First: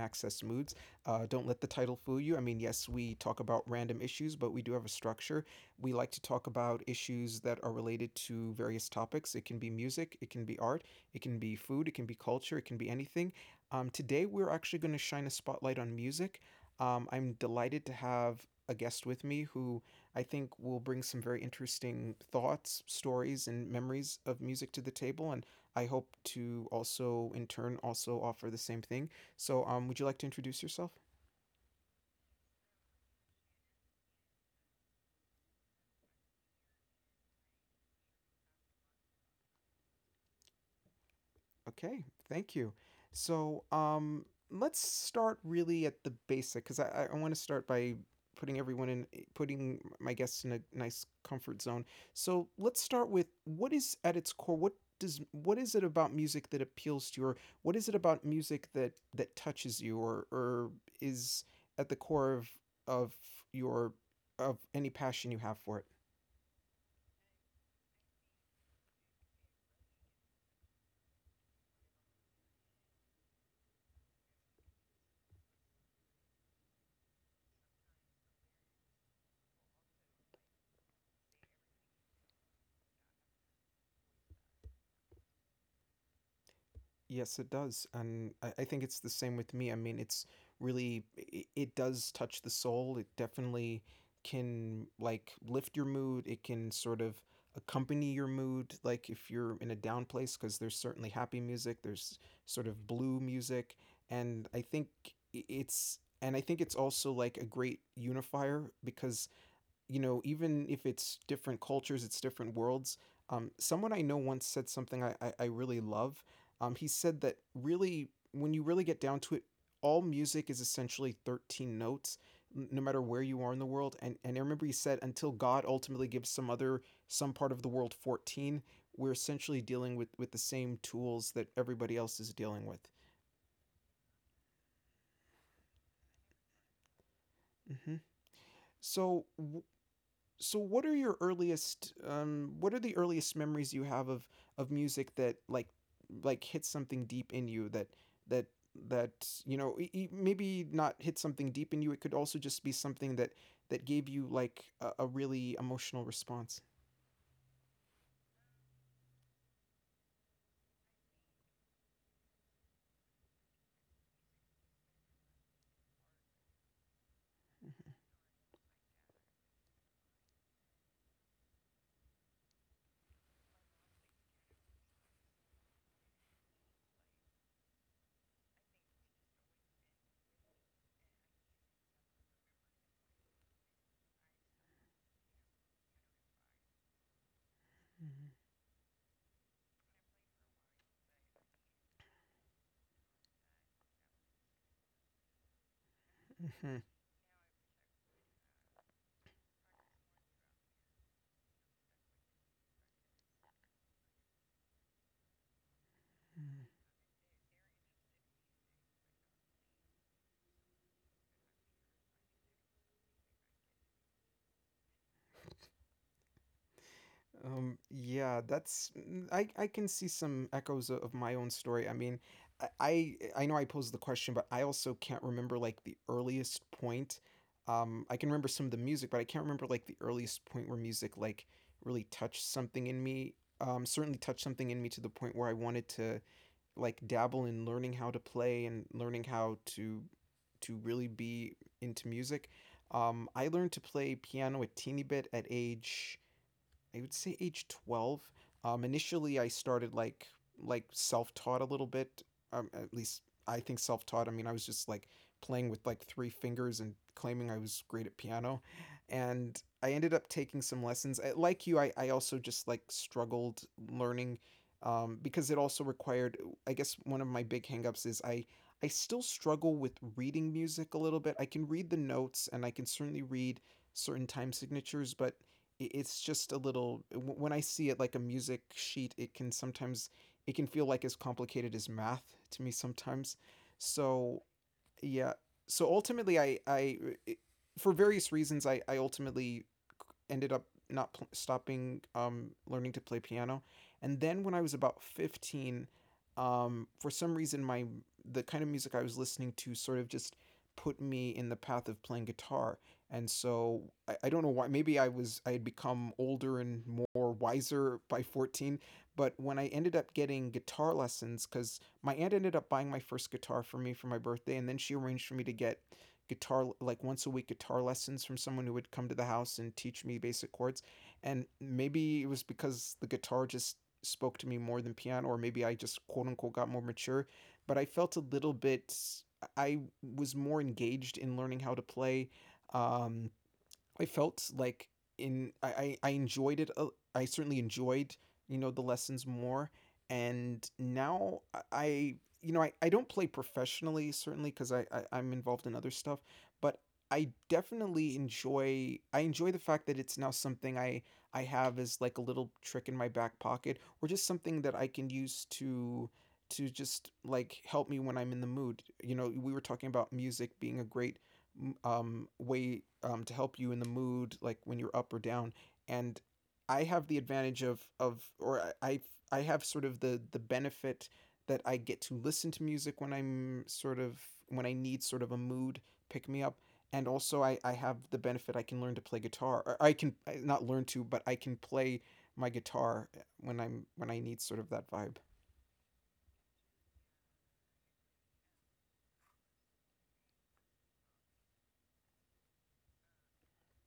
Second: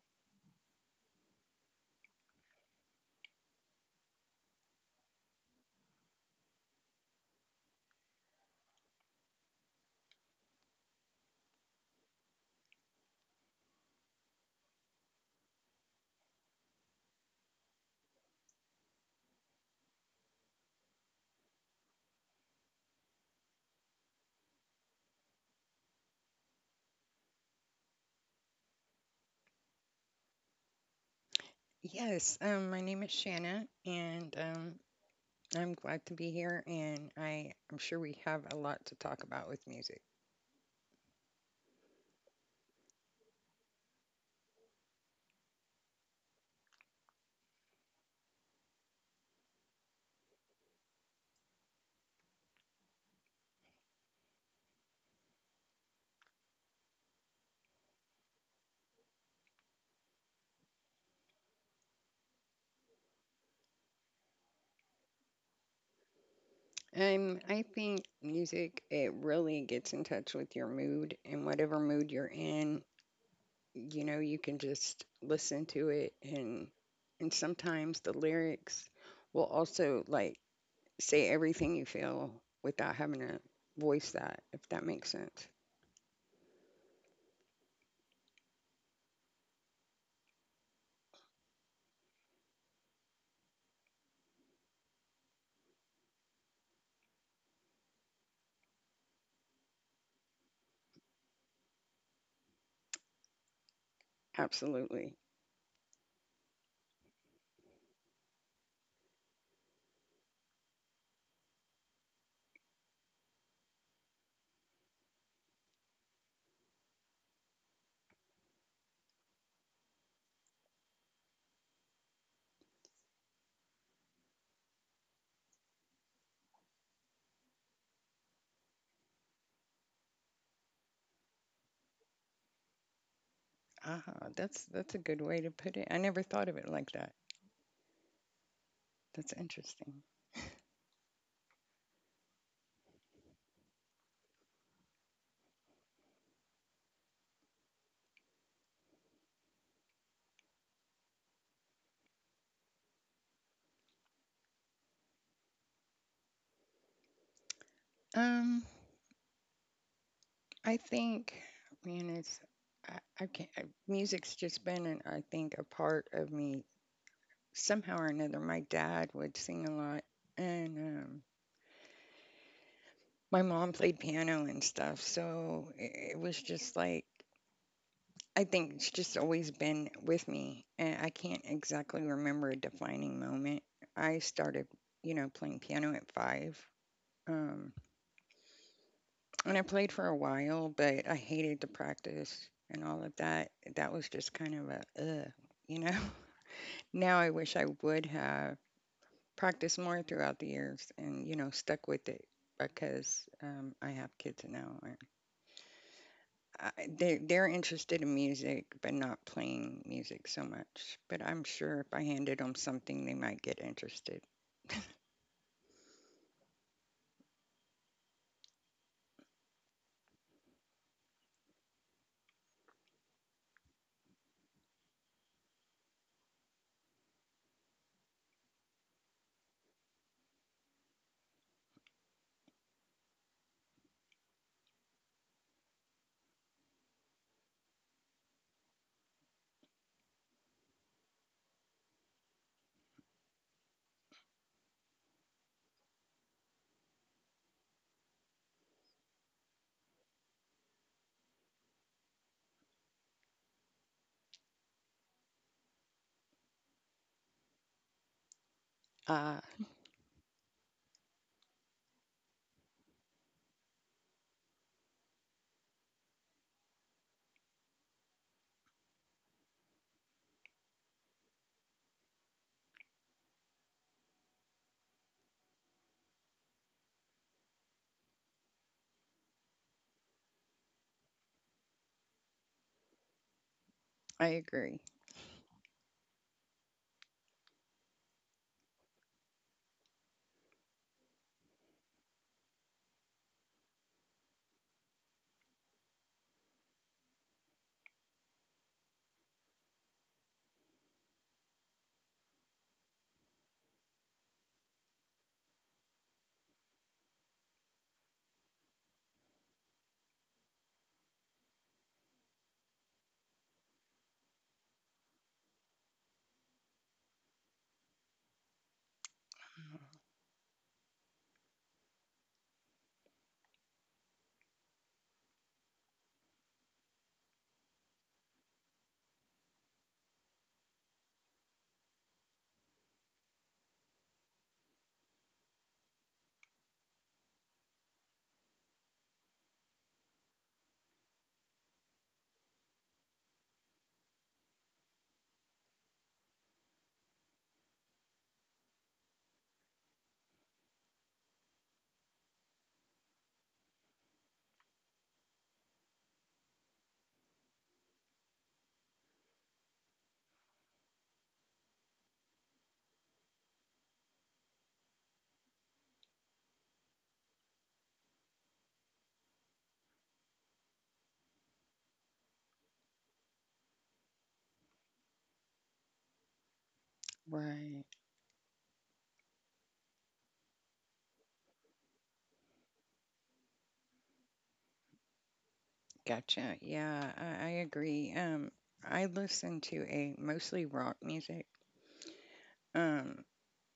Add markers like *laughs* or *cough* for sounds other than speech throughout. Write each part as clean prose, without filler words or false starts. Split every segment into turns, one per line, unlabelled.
Access Moods. Don't let the title fool you. I mean, yes, we talk about random issues, but we do have a structure. We like to talk about issues that are related to various topics. It can be music, it can be art, it can be food, it can be culture, it can be anything. Today, we're actually going to shine a spotlight on music. I'm delighted to have a guest with me who I think will bring some very interesting thoughts, stories, and memories of music to the table. And I hope to also, in turn, also offer the same thing. So, would you like to introduce yourself?
Yes, my name is Shanna, and I'm glad to be here. And I'm sure we have a lot to talk about with music.
Okay, thank you. So, let's start really at the basic because I want to start by putting everyone in, putting my guests in a nice comfort zone. So, let's start with what is at its core. What is it about music that appeals to you, or what is it about music that touches you, or is at the core of your of any passion you have for it?
I think music it really gets in touch with your mood, and whatever mood you're in, you know, you can just listen to it, and sometimes the lyrics will also like say everything you feel without having to voice that, if that makes sense.
Yes, it does. And I think it's the same with me. I mean, it's really, it does touch the soul. It definitely can, like, lift your mood. It can sort of accompany your mood, like, if you're in a down place, because there's certainly happy music, there's sort of blue music. And I think
Absolutely.
and I think it's also like a great unifier because you know, even if it's different cultures, it's different worlds. Someone I know once said something I really love. He said that really, when you really get down to it, all music is essentially 13 notes, no matter where you are in the world. And I remember he said, until God ultimately gives some other, some part of the world 14, we're essentially dealing with the same tools that everybody else is dealing with.
Ah, that's a good way to put it. I never thought of it like that.
Hmm. So,
That's
wh-
interesting.
so what are your earliest what are the earliest memories you have of music that like hits something deep in you that that you know maybe not hit something deep in you, it could also just be something that gave you like a really emotional response.
Um, I think, man, it's I can't. I, Music's just been, an, I think, a part of me somehow or another. My dad would sing a lot, and my mom played piano and stuff, so it was just like I think it's just always been with me, and I can't exactly remember a defining moment. I started, you know, playing piano at five. Um, And I played for a while, but I hated the practice and all of that. That was just kind of a, ugh, you know? *laughs*
Mhm,
Now I wish I would have practiced more throughout the years and, you know, stuck with it because I have kids now. And
mhm.
they're interested in music, but not playing music so much. But I'm sure if I handed them something, they might get interested.
Yeah, I can see some echoes of my own story. I mean, I know I posed the question, but I also can't remember like the earliest point. I can remember some of the music, but I can't remember like the earliest point where music like really touched something in me. Certainly touched something in me to the point where I wanted to like dabble in learning how to play and learning how to really be into music. I learned to play piano a teeny bit at age I would say age 12. Initially, I started like self-taught a little bit. At least I think self-taught. I mean, I was just like playing with like three fingers and claiming I was great at piano,
Ah,
and I ended up taking some lessons. I, like you, I also just like struggled learning because it also required. I guess one of my big hangups is I still struggle with reading music a little bit. I can read the notes and I can certainly read certain time signatures, but it's just a little when I see it like a music sheet it can feel like as complicated as math to me sometimes,
I
so
agree.
yeah. So ultimately I for various reasons I ultimately ended up not pl- stopping learning to play piano, and then when I was about 15, for some reason my the kind of music I was listening to sort of just put me in the path of playing guitar. And so I don't know why, maybe I had become older and more wiser by 14. But when I ended up getting guitar lessons because my aunt ended up buying my first guitar for me for my birthday, and then she arranged for me to get guitar like once a week guitar lessons from someone who would come to the house and teach me basic chords. And maybe it was because the guitar just spoke to me more than piano, or maybe I just quote unquote got more mature. But I felt a little bit. I was more engaged in learning how to play. Um, I felt like I enjoyed it. I certainly enjoyed you know the lessons more, and now I you know I don't play professionally certainly because I'm involved in other stuff, but I definitely enjoy the fact that it's now something I have as like a little trick in my back pocket, or just something that I can use to just like help me when I'm in the mood. You know, we were talking about music being a great way to help you in the mood, like when you're up or down. And I have the advantage of or I I've- sort of the benefit that I get to listen to music when I'm when I need sort of a mood pick me up. And also, I
Right.
have the benefit I can learn to play guitar. Or I can not learn to, but I can play my guitar when I'm when I need sort of that vibe.
Gotcha. Yeah, I agree. I listen to a mostly rock music. Um,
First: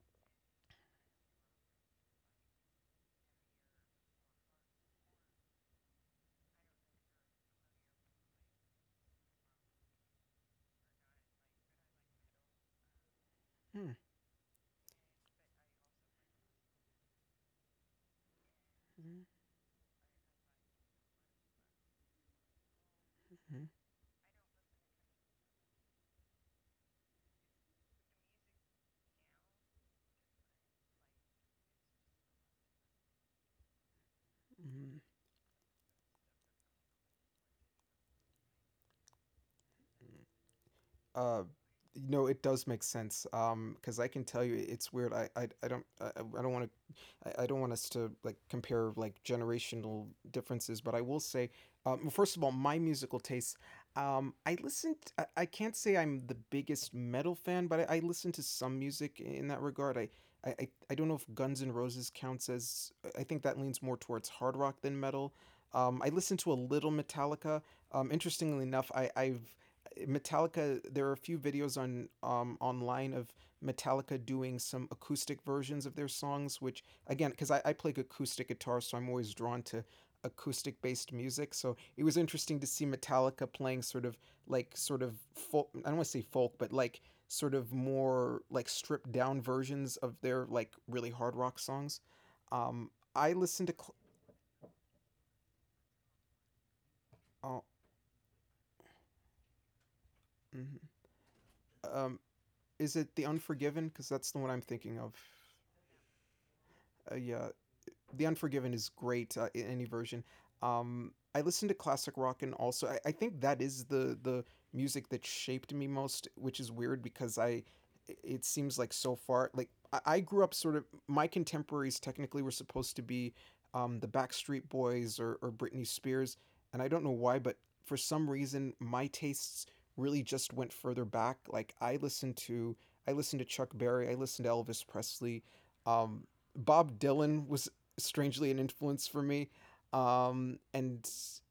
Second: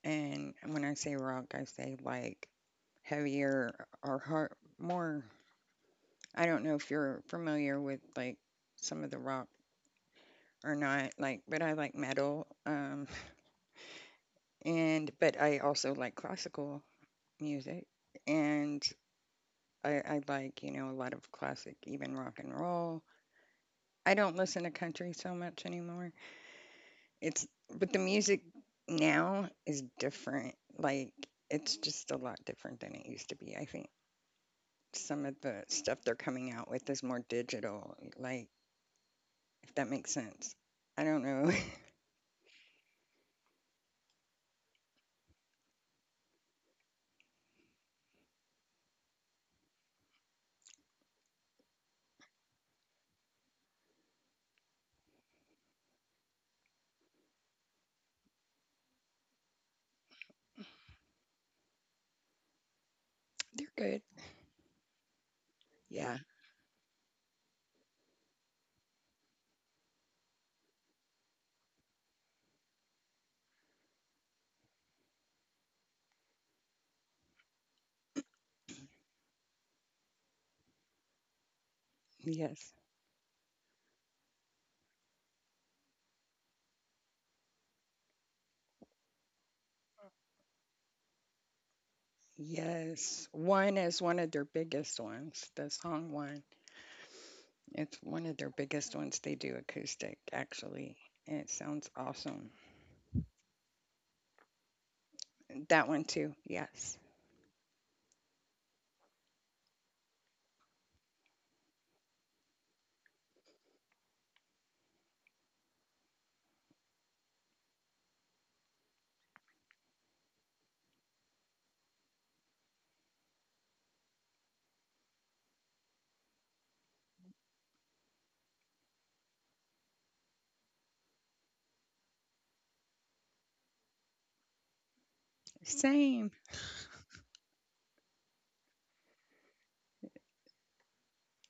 and when I say rock, I say like heavier or hard, more. I don't know if you're familiar with like some of the rock or not. Like, but I like metal.
Hmm.
*laughs* And but I also like classical music, and
Mhm.
I like, you know, a lot of classic, even rock and roll.
Mhm.
I don't listen to country so much anymore. It's but the music now is different. Like it's just a lot different than it used to be. I think some of the stuff they're coming out with is more digital. Like if that makes
Mhm.
sense. I don't
Uh,
know. *laughs*
no, it does make sense. Because I can tell you, it's weird. I don't want to, I don't want us to like compare like generational differences. But I will say, well, first of all, my musical tastes. I listened. I can't say I'm the biggest metal fan, but I listen to some music in that regard. I don't know if Guns N' Roses counts as. I think that
They're
leans more
good.
towards hard rock than metal. I
Yeah.
listened to a little Metallica. Interestingly enough, I, I've Metallica. There are a few videos on online of Metallica doing some acoustic versions of their songs, which again, because I play acoustic guitar, so I'm always drawn to acoustic based music. So it was interesting to
Yes.
see Metallica playing sort of folk. I don't want to say folk, but sort of more like stripped down versions of their like really hard rock songs.
Yes.
I listen to.
One
Cl-
is one of their biggest ones. The song one.
oh,
It's one of their biggest ones they do acoustic
mhm.
actually. And it sounds
um,
awesome.
is it The Unforgiven? Because that's the one I'm thinking of.
That one too. Yes.
Yeah, The Unforgiven is great in any version. I listen to classic rock, and also I think that is the music that shaped me most, which is weird because I it seems like so far like I grew up sort of my contemporaries technically were supposed to be the Backstreet Boys or Britney Spears, and I don't know why, but for some reason my tastes really just went further back. I listened to Chuck Berry, I listened to Elvis Presley, um,
Same.
Bob Dylan was strangely an influence for me, um and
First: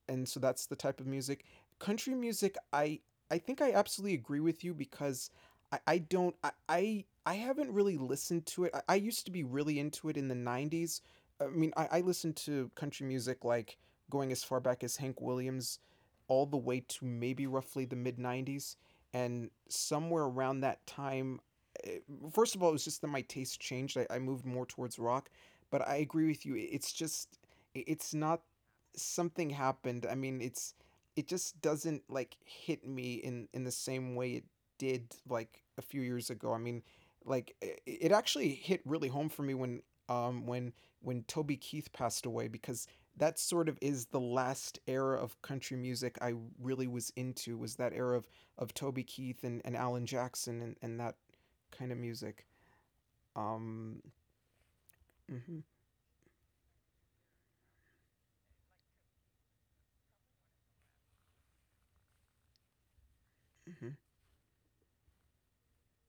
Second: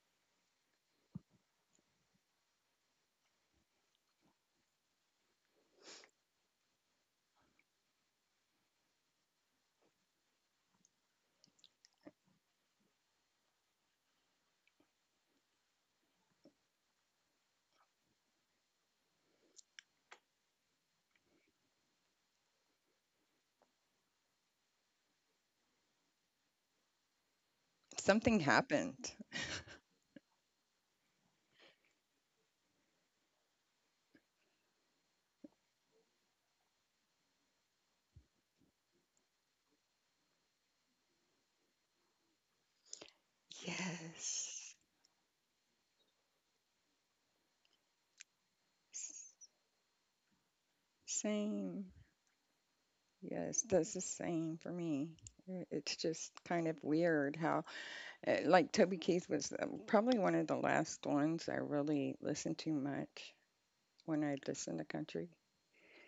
and so that's the type of music. Country music I think I absolutely agree with you because I don't I haven't really listened to it. I used to be really into it in the 90s. I mean, I listened to country music like going as far back as Hank Williams, all the way to maybe roughly the mid 90s. And somewhere around that time, eh, first of all it was just that my taste changed, I moved more towards rock. But I agree with you. It's just it's
Something
not.
happened.
Something happened. I mean, it's it just doesn't like hit me in the same way it did like a few years ago. I mean, like it actually hit really home for me when um when when Toby Keith passed away, because that sort of is the
Yes.
last era of country music I really was into, was that era of Toby Keith
S-
and Alan Jackson and that
Same.
kind of music.
Yes, that's the
Um,
same for me.
mhm,
I- It's just kind of weird how, like, Toby Keith was probably one of the last ones I really listened to much
mhm,
when I listened to country.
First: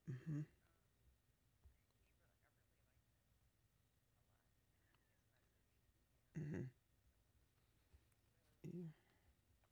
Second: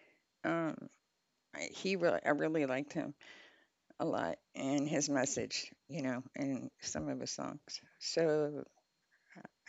mhm.
Um, he really, I really liked him a lot and his message, you know,
Mhm.
and some of his songs. So
Yeah.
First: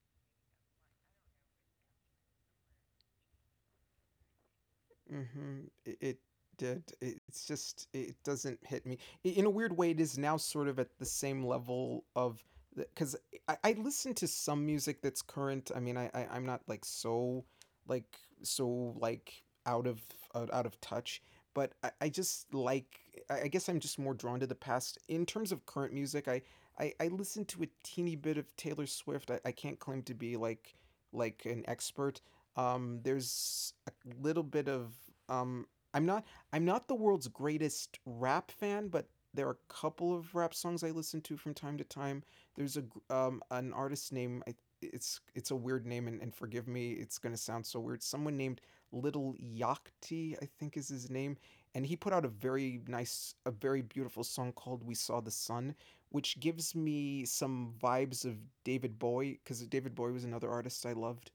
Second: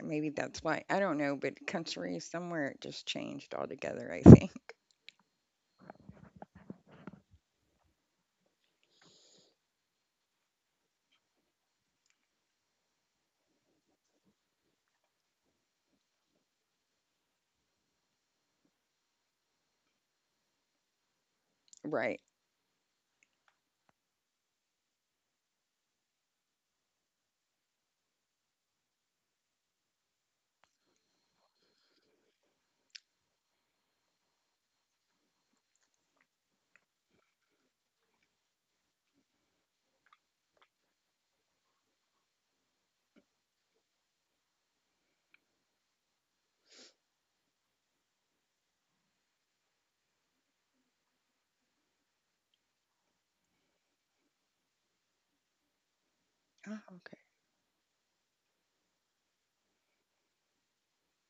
maybe that's why. I don't know, but country somewhere it just changed altogether, I think. *laughs*
Mhm. It did. It's just it doesn't hit me in a weird way. It is now sort of at the same level of, because I listen to some music that's current. I mean, I'm not like like so like out of out of touch. But I
Right.
just like I guess I'm just more drawn to the past in terms of current music. I listen to a teeny bit of Taylor Swift. I can't claim to be like an expert. There's a little bit of um, I'm not I'm not the world's greatest rap fan, but there are a couple of rap songs I listen to from time to time. There's a an artist name it's a weird name, and forgive me, it's going to sound so weird. Someone named Little Yachty, I think is his name, and he put out a very nice, a very beautiful song called We Saw the Sun, which gives
Oh, okay.
me some vibes of David Bowie, because David Bowie was another artist I loved.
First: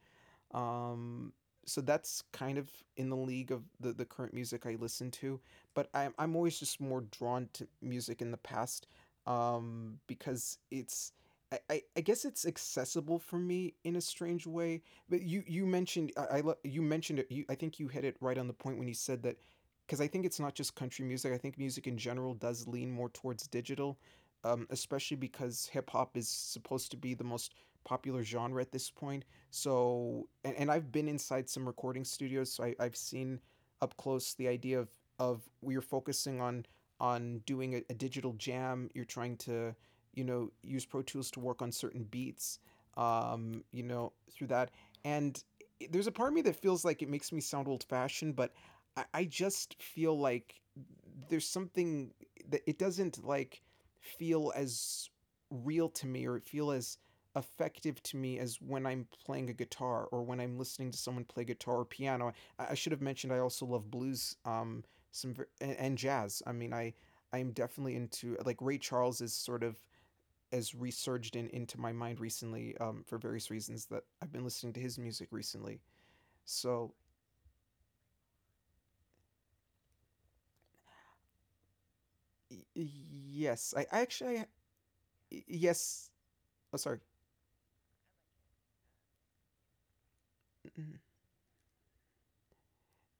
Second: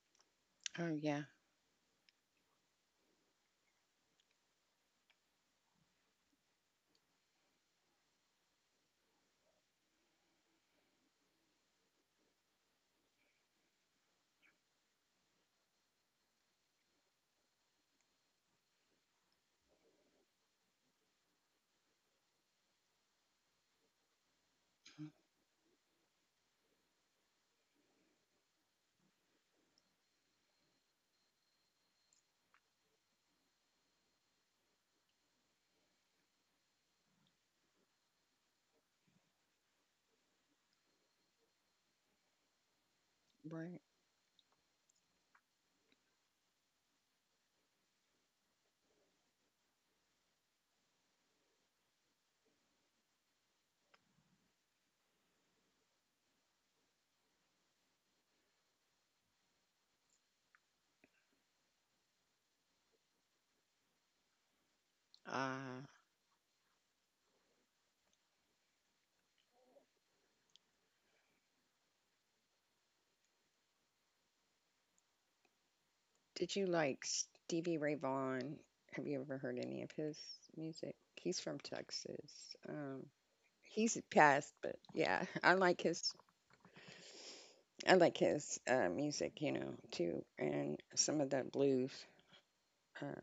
Oh, yeah.
Um, so that's kind of in the league of the current music I listen to, but I'm always just more drawn to music in the past, because it's I guess it's accessible for me in a strange way. But you mentioned you mentioned it. You, I think you hit it right on the point when you said that, because I think it's not just country music. I think music in general does lean more towards digital, especially because hip hop is supposed to be the most popular genre at this point. So, and I've been inside some recording studios, so I've seen up close the idea of we are focusing on doing a digital jam. You're trying to, you know, use Pro Tools to work on certain beats,
Right.
you know, through that. And there's a part of me that feels like it makes me sound old fashioned, but I just feel like there's something that it doesn't like feel as real to me or feel as effective to me as when I'm playing a guitar or when I'm listening to someone play guitar or piano. I should have mentioned I also love blues, some and,
Uh,
and jazz. I mean, I am definitely into like Ray Charles is sort of as resurged into my mind recently, for various reasons that I've been listening to his music recently.
did you
So
like Stevie Ray Vaughan? Have you ever heard any of his music? He's from Texas.
y-
Um,
yes, I,
he's
I actually
passed, but yeah,
yes. Oh, sorry.
I like his music, you know, too, and
Mm-hmm.
some of the blues. Uh,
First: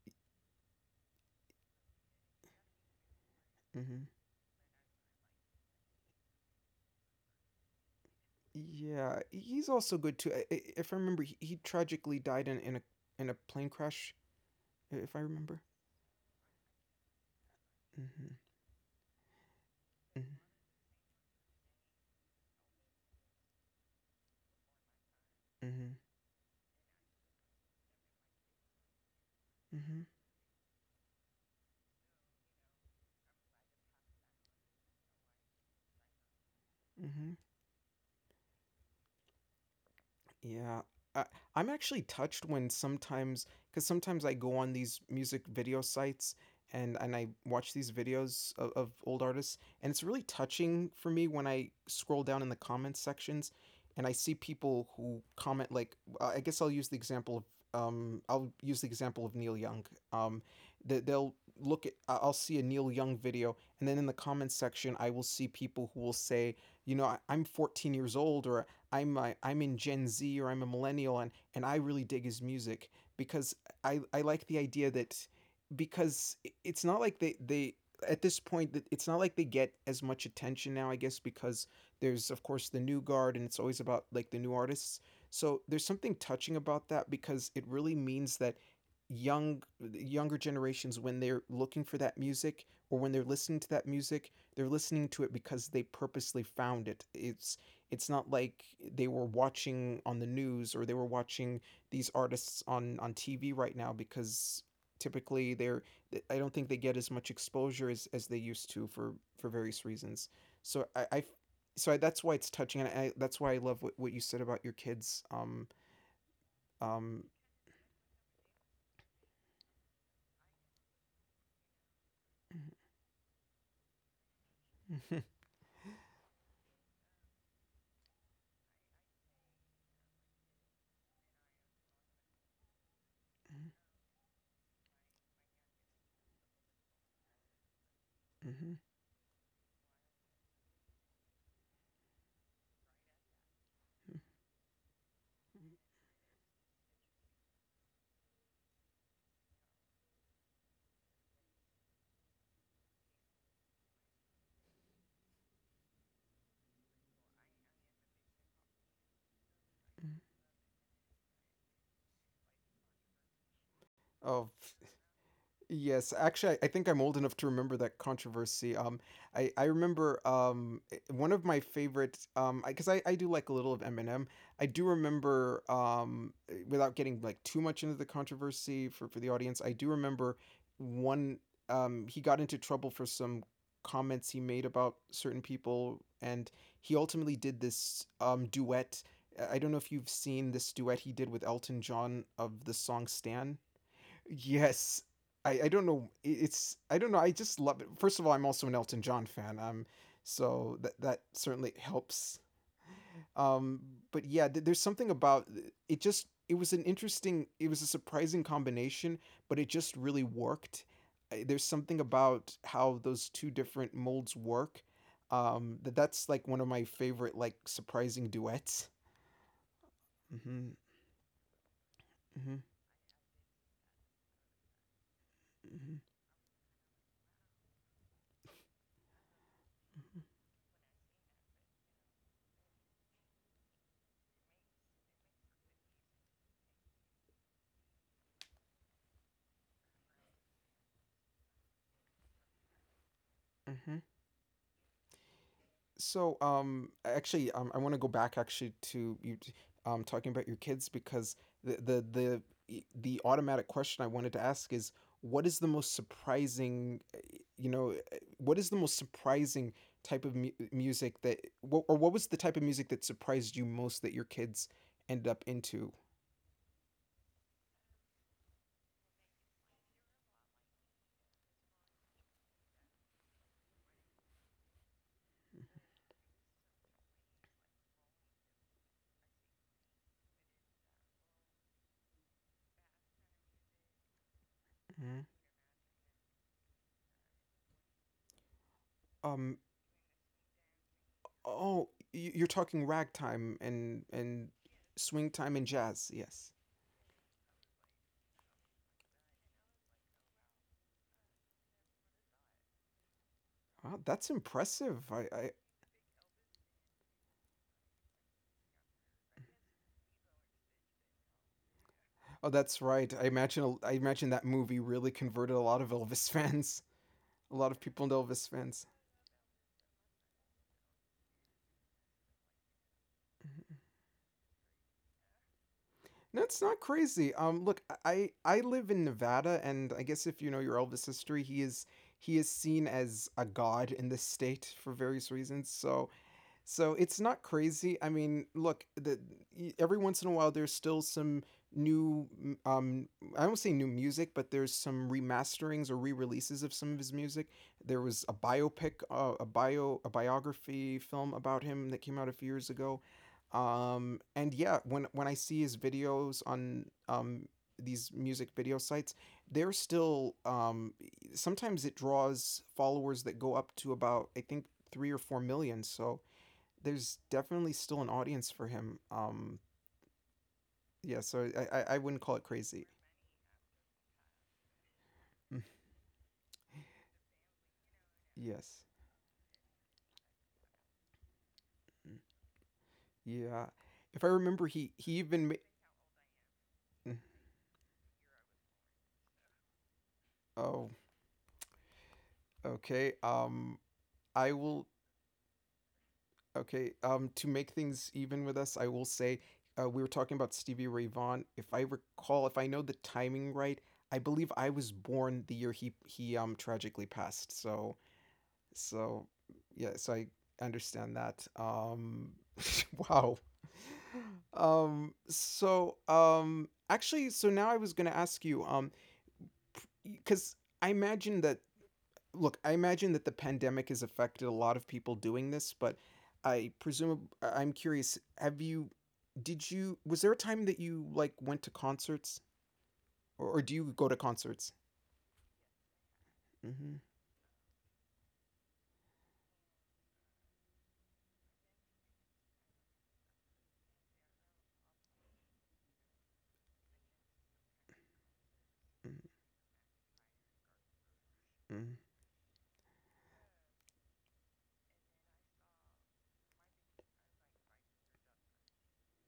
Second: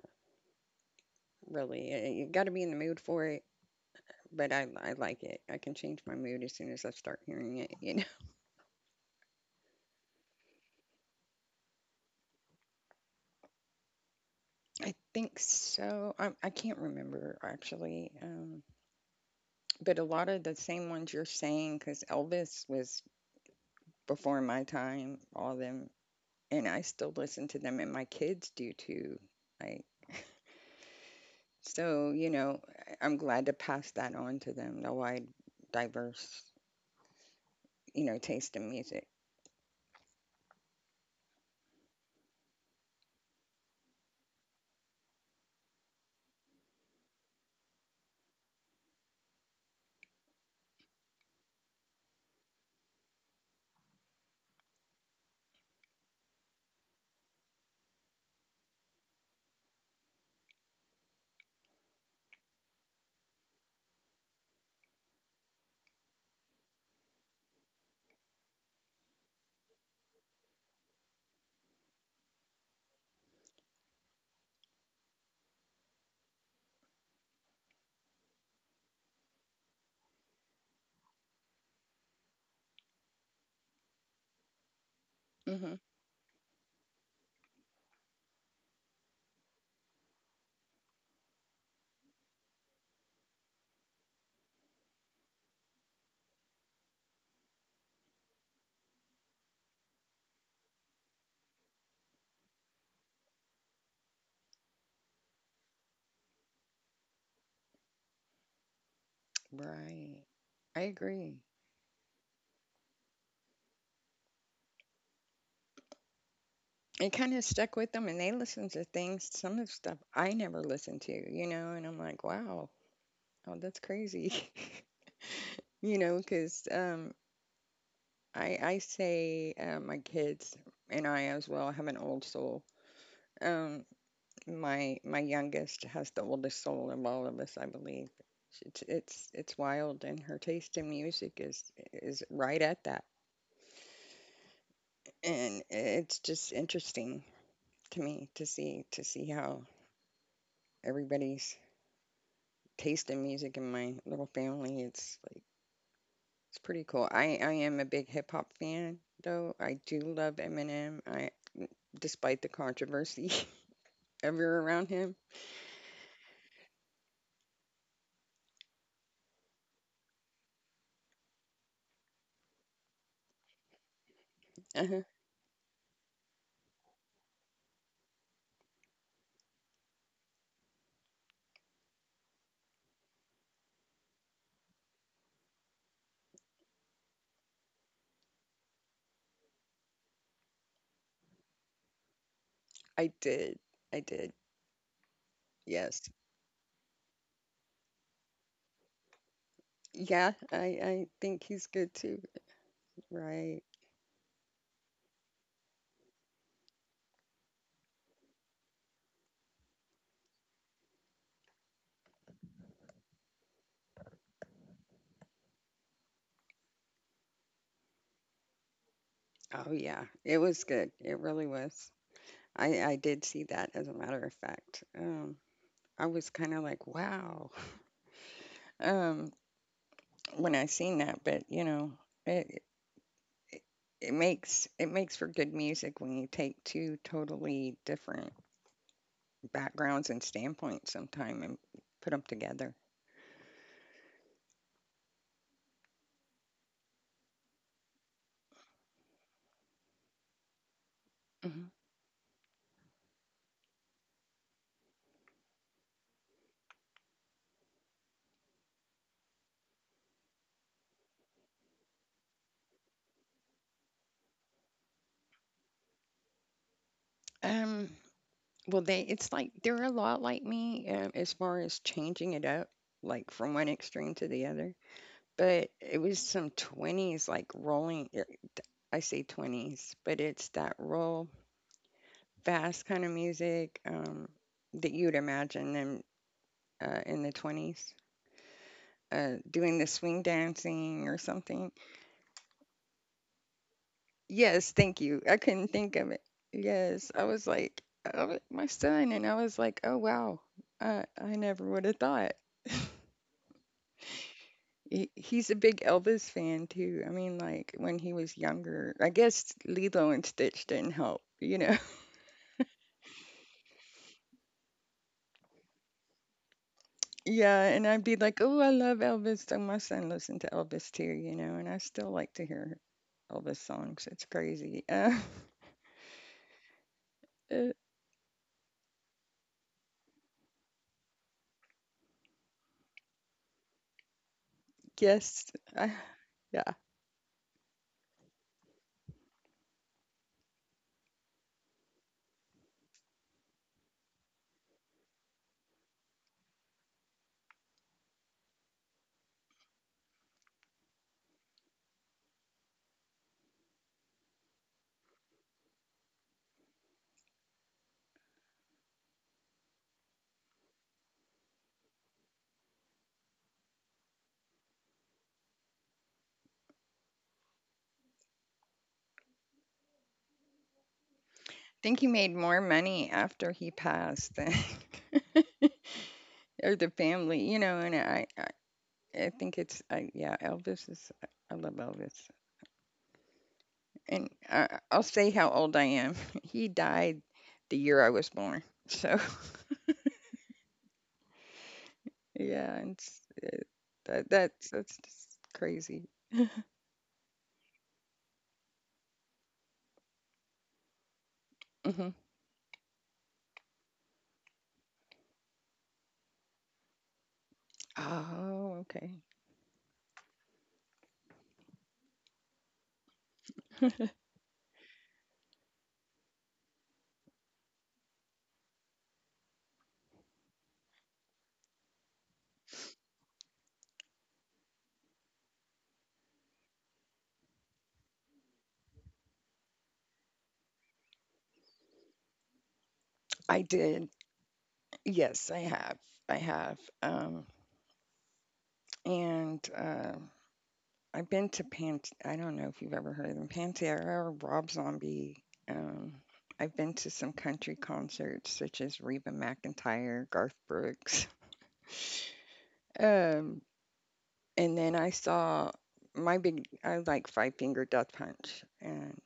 really, you got to be in the mood for it.
Mm-hmm.
But I like it. I can change my mood as soon as I start hearing it. You know,
Yeah, he's also good too. If I remember, he tragically died in a plane crash,
*laughs* I
if I
think
remember.
so. I can't remember actually.
Mm-hmm.
But a lot
Mm-hmm.
of the same ones you're saying, because Elvis was before my time, all them,
Mm-hmm.
and I still listen to them, and my kids do too. Like,
Mm-hmm.
so, you know, I'm glad to pass that on to them, the wide, diverse,
Mm-hmm.
you know, taste in music.
Yeah. I, I'm actually touched when sometimes, because sometimes I go on these music video sites, and I watch these videos of old artists, and it's really touching for me when I scroll down in the comments sections and I see people who comment, like, I guess I'll use the example of. I'll use the example of Neil Young. Um, they'll look at, I'll see a Neil Young video, and then in the comments section, I will see people who will say, you know, I'm 14 years old, or I'm in Gen Z, or I'm a millennial, and I really dig his music because I like the idea that, because it's not like they at this point, that it's not like they get as much attention now, I guess, because there's of course the new guard, and it's always about like the new artists. So
Hmm.
there's something touching about that, because it really means that young younger generations, when they're looking for that music or when they're listening to that music, they're listening to it because they purposely found it. It's not like they were watching on the news, or they were watching these artists on TV right now, because typically they're, I don't think they get as much exposure as they used to for various
Right.
reasons.
I
So
agree.
that's why it's touching, and that's why I love what you said about your kids. Um
It
um
kind of stuck with them, and they listen to things, some of the stuff I never listened to, you know, and I'm like, wow, oh, that's crazy,
*laughs*
*laughs* you know, because I say my kids and I as well have an old soul. Um, my youngest has the oldest soul of all of us, I believe. It's wild, and her taste in music is right at that, and it's just interesting to see how everybody's taste in music in my little family. It's like it's pretty cool. I am a big hip hop fan though. I do love Eminem. I despite the controversy. *laughs*
Oh,
Ever around him?
yes, actually, I think I'm old enough to remember that controversy. I remember, one of my favorite, because 'cause I do like a little of Eminem. I do
Uh-huh.
remember, without getting like too much into the controversy for the audience. I do remember one, he got into trouble for some comments he made about certain people, and he ultimately did this duet. I don't know if you've seen this duet he did with Elton John of the song
I
Stan.
did. I did.
Yes. I don't know.
Yes.
It's I don't know. I just love it. First of all, I'm also an Elton John fan. Um,
Yeah,
so that
I
that
think
certainly
he's good too.
helps.
Right.
Um, but yeah, there's something about it. Just it was an interesting. It was a surprising combination, but it just really worked. There's something about how those two different molds work. That that's like one of my favorite like surprising duets.
Oh yeah. It
Hmm.
was good. It really was.
Hmm.
I did see that as a matter of fact. Um,
Hmm.
I was kind of like, wow. *laughs* Um, when I seen that, but you know, it it it makes for good music when you take two totally different backgrounds and standpoints sometime and put them together.
Hmm. So, actually, I want to go back actually to you, talking about your kids because the
Mhm.
the the the automatic question I wanted to ask is what is the most surprising, you know, what is the most surprising type of music that, or what was the type of music that surprised you most that your kids ended up into?
Um, well, they it's like they're a lot like me as far as changing it up, like from one extreme to the other. But it was some 20s, like rolling. I say 20s, but it's that roll fast kind of music that
Mhm.
you'd imagine them in the 20s.
Um,
Doing the swing dancing or something.
oh, you're talking ragtime and
Yes, thank
swing
you. I
time and
couldn't think
jazz.
of it.
Yes.
Yes, I was like, oh, my son, and I was like, oh wow, I never would have thought. *laughs*
Wow, that's impressive.
He's a big Elvis fan too. I mean, like when he was younger, I guess Lilo and Stitch didn't help, you know? *laughs*
Oh, that's right. I imagine that movie really converted a lot of Elvis *laughs* fans, a lot
Yeah,
of
and
people into
I'd be
Elvis
like, oh, I
fans.
love Elvis. So my son listened to Elvis too, you know, and I still like to hear Elvis songs. It's crazy.
No, it's not crazy.
*laughs* Uh,
Look, I live in Nevada, and I guess if you know your Elvis history, he is seen as a god in this state for various
yes,
reasons.
I,
So,
yeah. I
It's not crazy. I mean, look, every once in a while there's still some new, I don't say new music, but there's some remasterings or re-releases of some of his music. There was a biopic, a a biography film about him that came out a few years ago. And yeah, when I see his videos on, these music video sites, they're still, sometimes it draws followers that go up to about, I think, 3 or 4 million. So there's definitely still an audience for him. Yeah, so I
think he
wouldn't call it
made more
crazy.
money after he passed than
Mm,
*laughs* or the family, you know, and
yes.
I think it's, yeah, I love
Mm,
Elvis.
yeah. If I
And
remember, he
I'll say
even
how old I am. *laughs* He
mm,
died the year I was born. So,
oh,
*laughs* yeah,
okay.
it's it, that
I
that's
will,
that's just crazy.
okay. To make things even with us, I will say, we were talking about Stevie Ray Vaughan. If I
Hmm.
recall, if I know the timing right, I believe I was born the year tragically passed. So,
Oh,
So
okay.
yeah, so I understand that. *laughs* Wow. Actually, so now I was gonna ask you, because I imagine that. Look, I imagine that the pandemic has affected a lot of people doing this, but I presume am curious. Have you? Did you? Was there a time that you like went to concerts, or
I
do you go
did.
to concerts?
Yes, I have. I have.
Mm-hmm.
And I've been to Pan. I don't know if you've ever heard of them. Pantera, Rob Zombie. Um, I've been to some country concerts such as
Mm-hmm.
Reba McEntire, Garth Brooks. *laughs*
Mm-hmm.
Um, And then I saw my big, I like Five Finger Death Punch, and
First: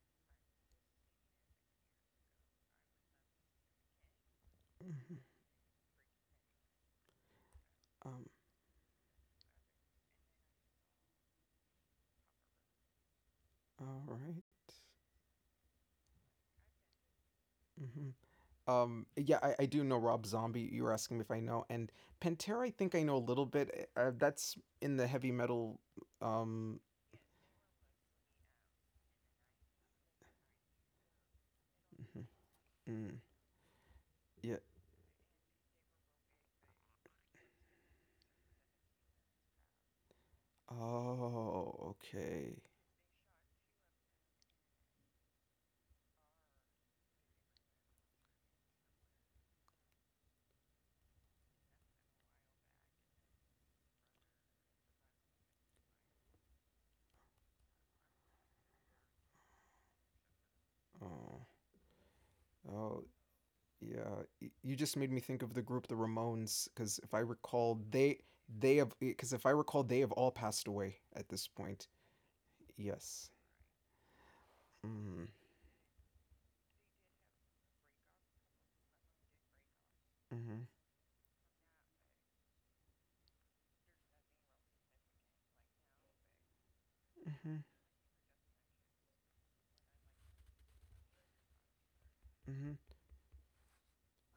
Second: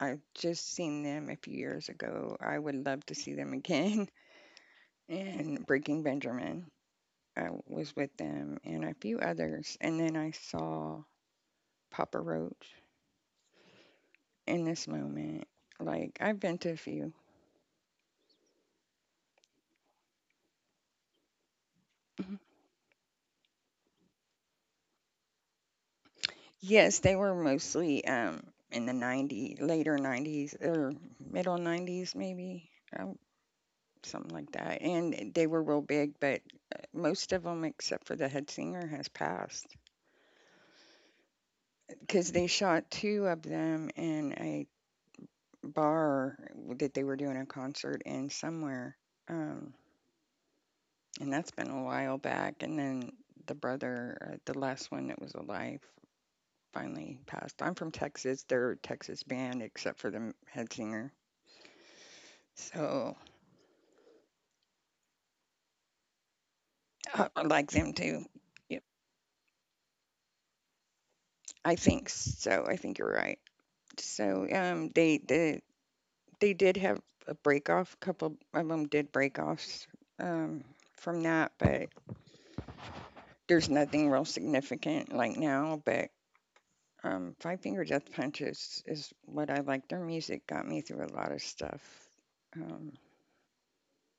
I've just seen them a few years ago. I would love to see them again. *laughs*
Mm-hmm.
And Breaking Benjamin, I was with
Um.
them, and a few others. And then I saw Papa Roach
All right.
in this moment. Like, I've been to a few.
Mm-hmm. Yeah, I do know Rob Zombie. You were asking me if I know, and
Mhm.
Pantera. I think I know a little bit. That's in the heavy metal. Um,
Yes, they were mostly in the 90s, later 90s or middle
mhm,
90s maybe.
mm,
Something
yeah.
like that. And they were real big, but most of them, except for the head singer, has passed
Oh, okay.
because they shot two of them in a bar that they were doing a concert in somewhere. Um, and that's been a while back. And then the brother, the last one that was alive, finally passed. I'm from Texas. They're a Texas band, except for the head singer.
Oh, oh,
So
yeah. You just made me think of the group, the Ramones, because if I
I
recall,
like them too.
they have
Yep.
because if I recall, they have all passed away at this point.
I think so. I think
Yes.
you're right. So
Mm-hmm.
they did have a break off. Couple of them did break offs
Mm-hmm.
um, from that, but there's nothing real significant like now. But
Mm-hmm.
Five Finger Death Punch is what I like. Their music got me through a lot of stuff.
Mm-hmm.
Um,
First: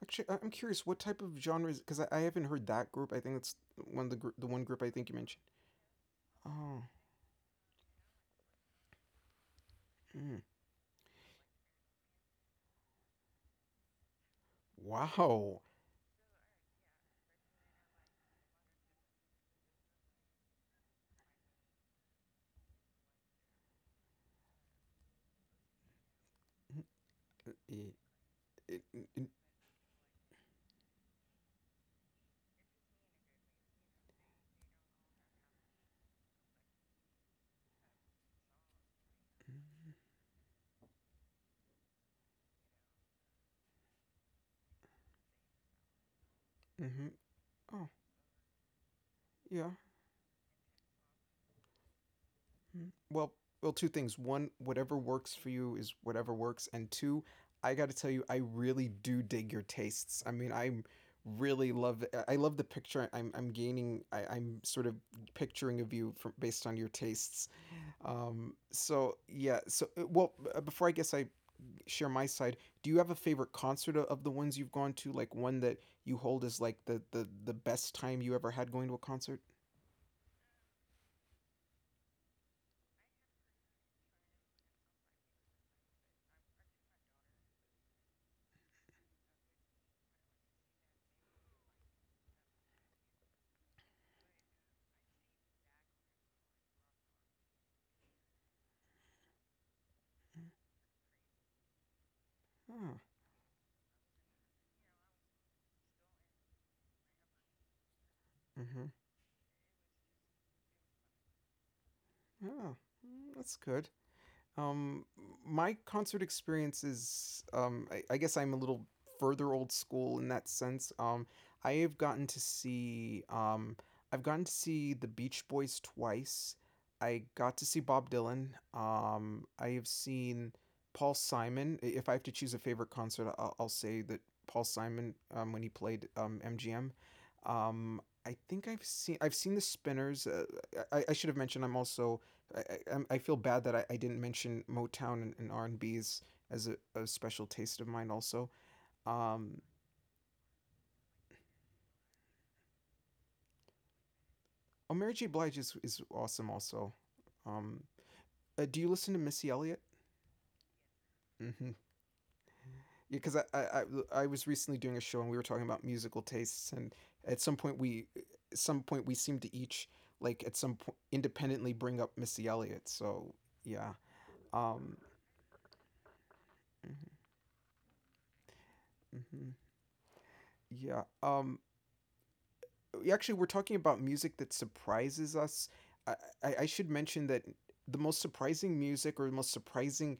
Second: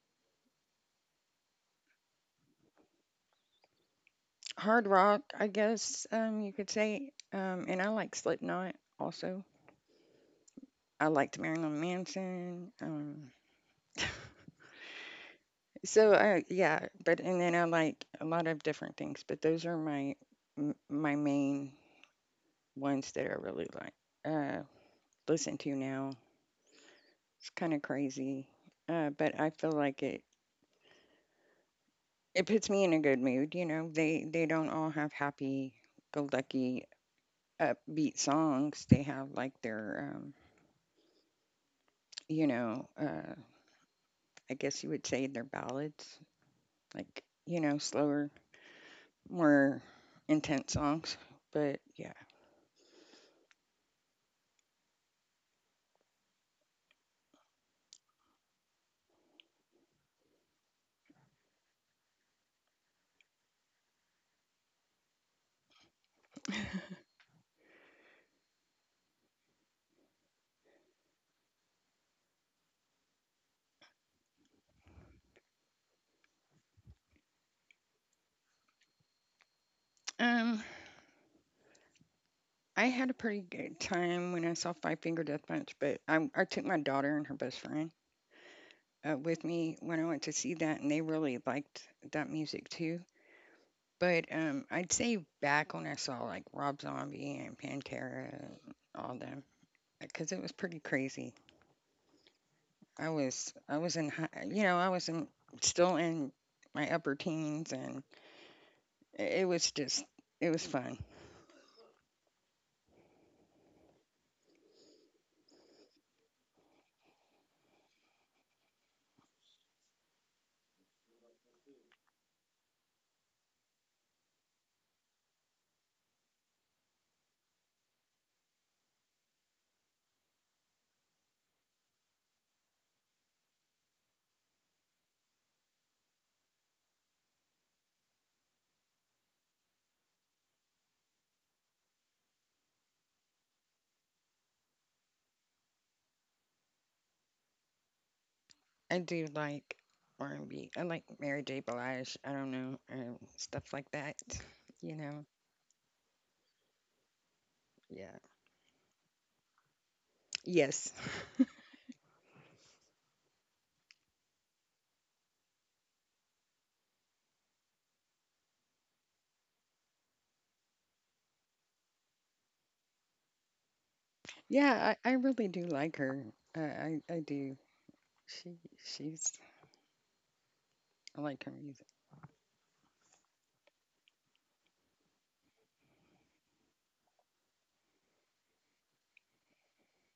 Actually, am curious what type of genres because I haven't heard that group. I think that's one of the the one group
hard
I think you
rock,
mentioned.
I guess you could
Oh,
say. And I like Slipknot also.
mm,
I liked Marilyn Manson.
wow.
Yeah, but and then I like a lot of different things, but those are my main ones that I really like uh, listen to now. It's kind of
It,
crazy,
it,
but I feel like it puts me in a good mood. You know, they don't all have happy go lucky upbeat songs. They have like their you know, I guess you would say their ballads,
hmm.
like you know
Oh,
slower,
yeah.
more intense songs. But yeah,
Mm. Well, two things. One, whatever works for you is whatever works, and two, I got to tell you, I really do dig your tastes. I mean, I love the picture I'm gaining I'm sort of picturing of you from based on your tastes. So yeah, so before I guess I share my side, do you have a favorite concert of the ones you've gone to, like one that you hold as like the best time you ever had going to a concert?
um, I had a pretty good time when I saw Five Finger Death Punch, but I took my daughter and her best friend with me when I went to see that, and they really liked that music too. But I'd say back when I saw like Rob Zombie and Pantera, and all them, because it was pretty crazy.
Oh,
I was in you know I was in still in my upper teens, and
mm-hmm.
it was just it was fun.
Oh, mm, that's good. Um, my concert experience is, I guess I'm a little further old school in that sense. I have gotten to see, um, I've gotten to see the Beach Boys twice. I got to see Bob Dylan. I have seen Paul Simon. If I have to choose a favorite concert, I'll say that Paul Simon when he played MGM. I think I've seen the Spinners. I should have mentioned I'm also I, I, I feel bad that I didn't mention Motown and R&B's as a special taste of mine also.
I do
Um,
like R and B. I like Mary J. Blige. I don't know, stuff like that.
oh,
You
Mary J.
know,
Blige is awesome also. Um,
yeah,
do you listen to Missy Elliott?
yes. *laughs*
Mm-hmm. Yeah, because was recently doing a show and we were talking about musical tastes and at some point we at some point we seemed to each like at some point independently bring up Missy Elliott. So yeah. Um,
Yeah, I, really do like her.
mhm,
I do. She she's
mhm. Yeah.
I like her music.
Actually we're talking about music that surprises us. I, I should mention that the most surprising music or the most surprising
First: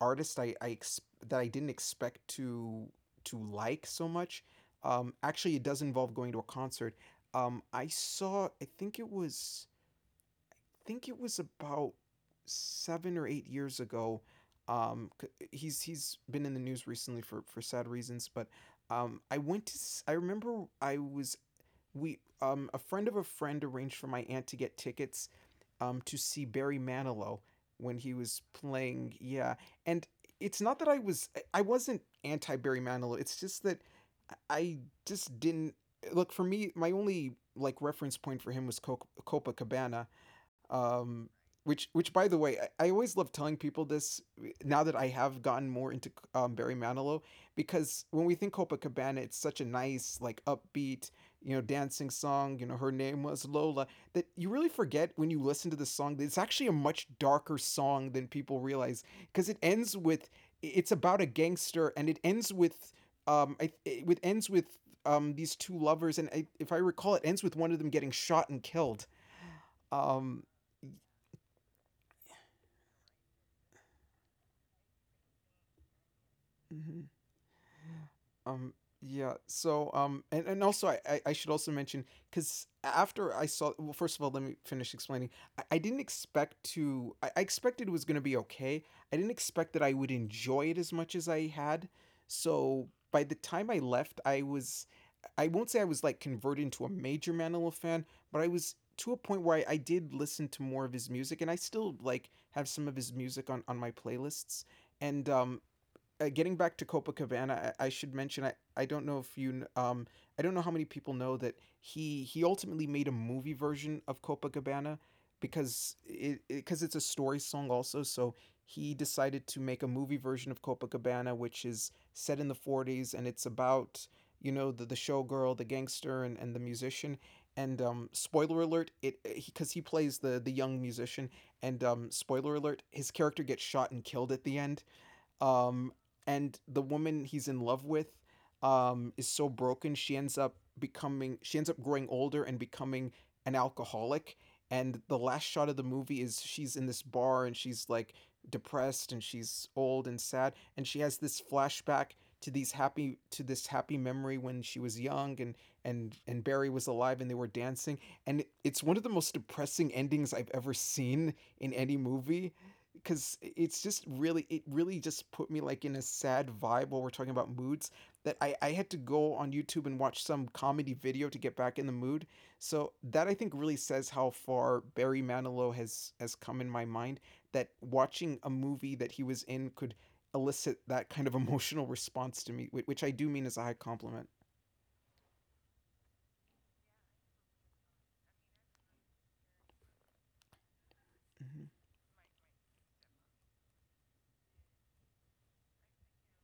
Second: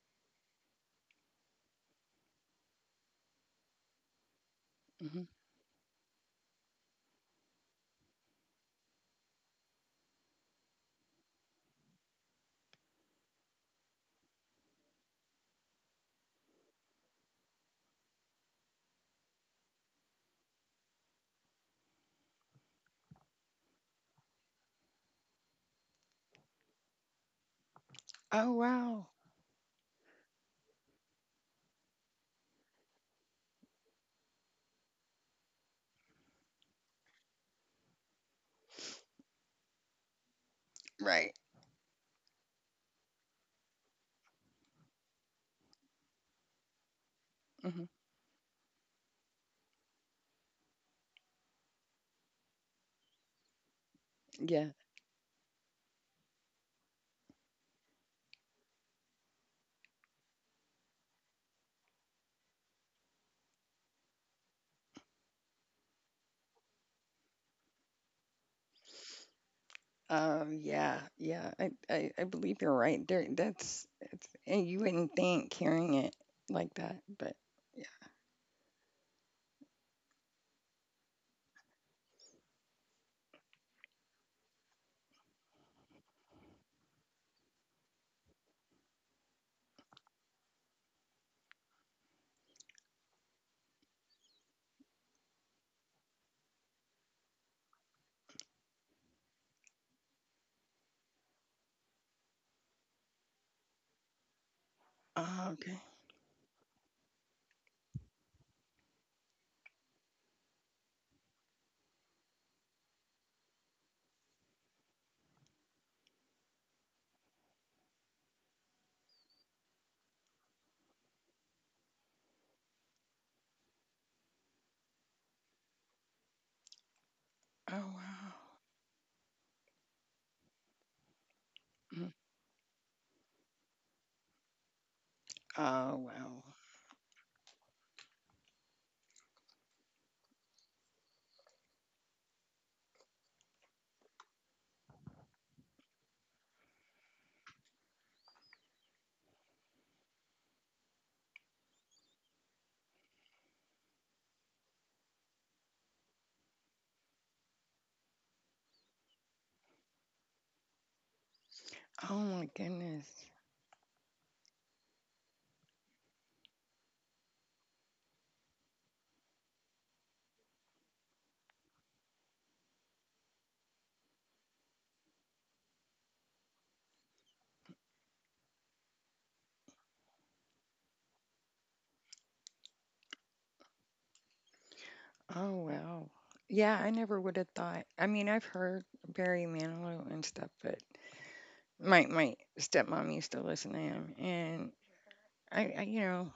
artist that I didn't expect to like so much.
Hmm.
Actually, it does involve going to a concert. I saw. I think it was about 7 or 8 years ago. He's been in the news recently for sad reasons, but I went to. I remember I was we a friend of a friend arranged for my aunt to get tickets to see Barry Manilow when he was
Oh wow.
playing. Yeah, and it's not that I wasn't anti Barry Manilow. It's just that I just didn't look. For me, my only like reference point for him was Copa Copacabana um,
Right.
which by the way, I always love telling people this now that I have gotten more into Barry Manilow,
Hmm.
because when we think Copacabana, it's such a nice like upbeat you know dancing song. You know, her name was Lola, that you really
Yeah.
forget when you listen to the song that it's actually a much darker song than people realize, because it ends with it's about a gangster and it ends with um I, it with- ends with these two lovers, and I, if I recall, it ends with one of them getting shot and killed. Um,
Yeah. Yeah. I believe you're right. There. That's. It's. And you wouldn't think hearing it like
mm-hmm.
that, but yeah.
Um, yeah. So, and also I should also mention because after I saw, well, first of all, let me finish explaining. I didn't expect to. I expected it was going to be okay. I didn't expect that I would enjoy it as much as I had. So by the time I left, I was. I won't say I was like converted into a major Manilow fan, but I was to a point where I did listen to more of his music, and I still like have some of his music on my playlists. And
Oh okay.
getting back to Copacabana, I should mention I don't know if you I don't know how many people know that he ultimately made a movie version of Copacabana because it's a story song also, so he decided to make a movie version of Copacabana, which is set in the 40s. And it's about you know the showgirl, the gangster, and the musician. And
Oh
um,
wow.
spoiler alert, it because he plays the young musician. And um,
Mhm.
spoiler alert, his character gets shot and killed at the end. Um,
Oh wow.
and the woman he's in love with, is so broken she ends up becoming she ends up growing older and becoming an alcoholic. And the last shot of the movie is she's in this bar and she's like depressed and she's old and sad, and she has this flashback to these happy to this happy memory when she was young, and Barry was alive and they were dancing. And it's one of the most depressing endings I've ever seen in any
Oh
movie,
my goodness.
because it's just really it really just put me like in a sad vibe. While we're talking about moods, I had to go on YouTube and watch some comedy video to get back in the mood. So that I think really says how far Barry Manilow has come in my mind, that watching a movie that he was in could elicit that kind of *laughs* emotional response to me which I do mean as a high compliment.
Oh wow. Yeah. I never would have thought. I've heard Barry Manilow and stuff, but
Mhm,
my stepmom used to listen to him, and I, I you know,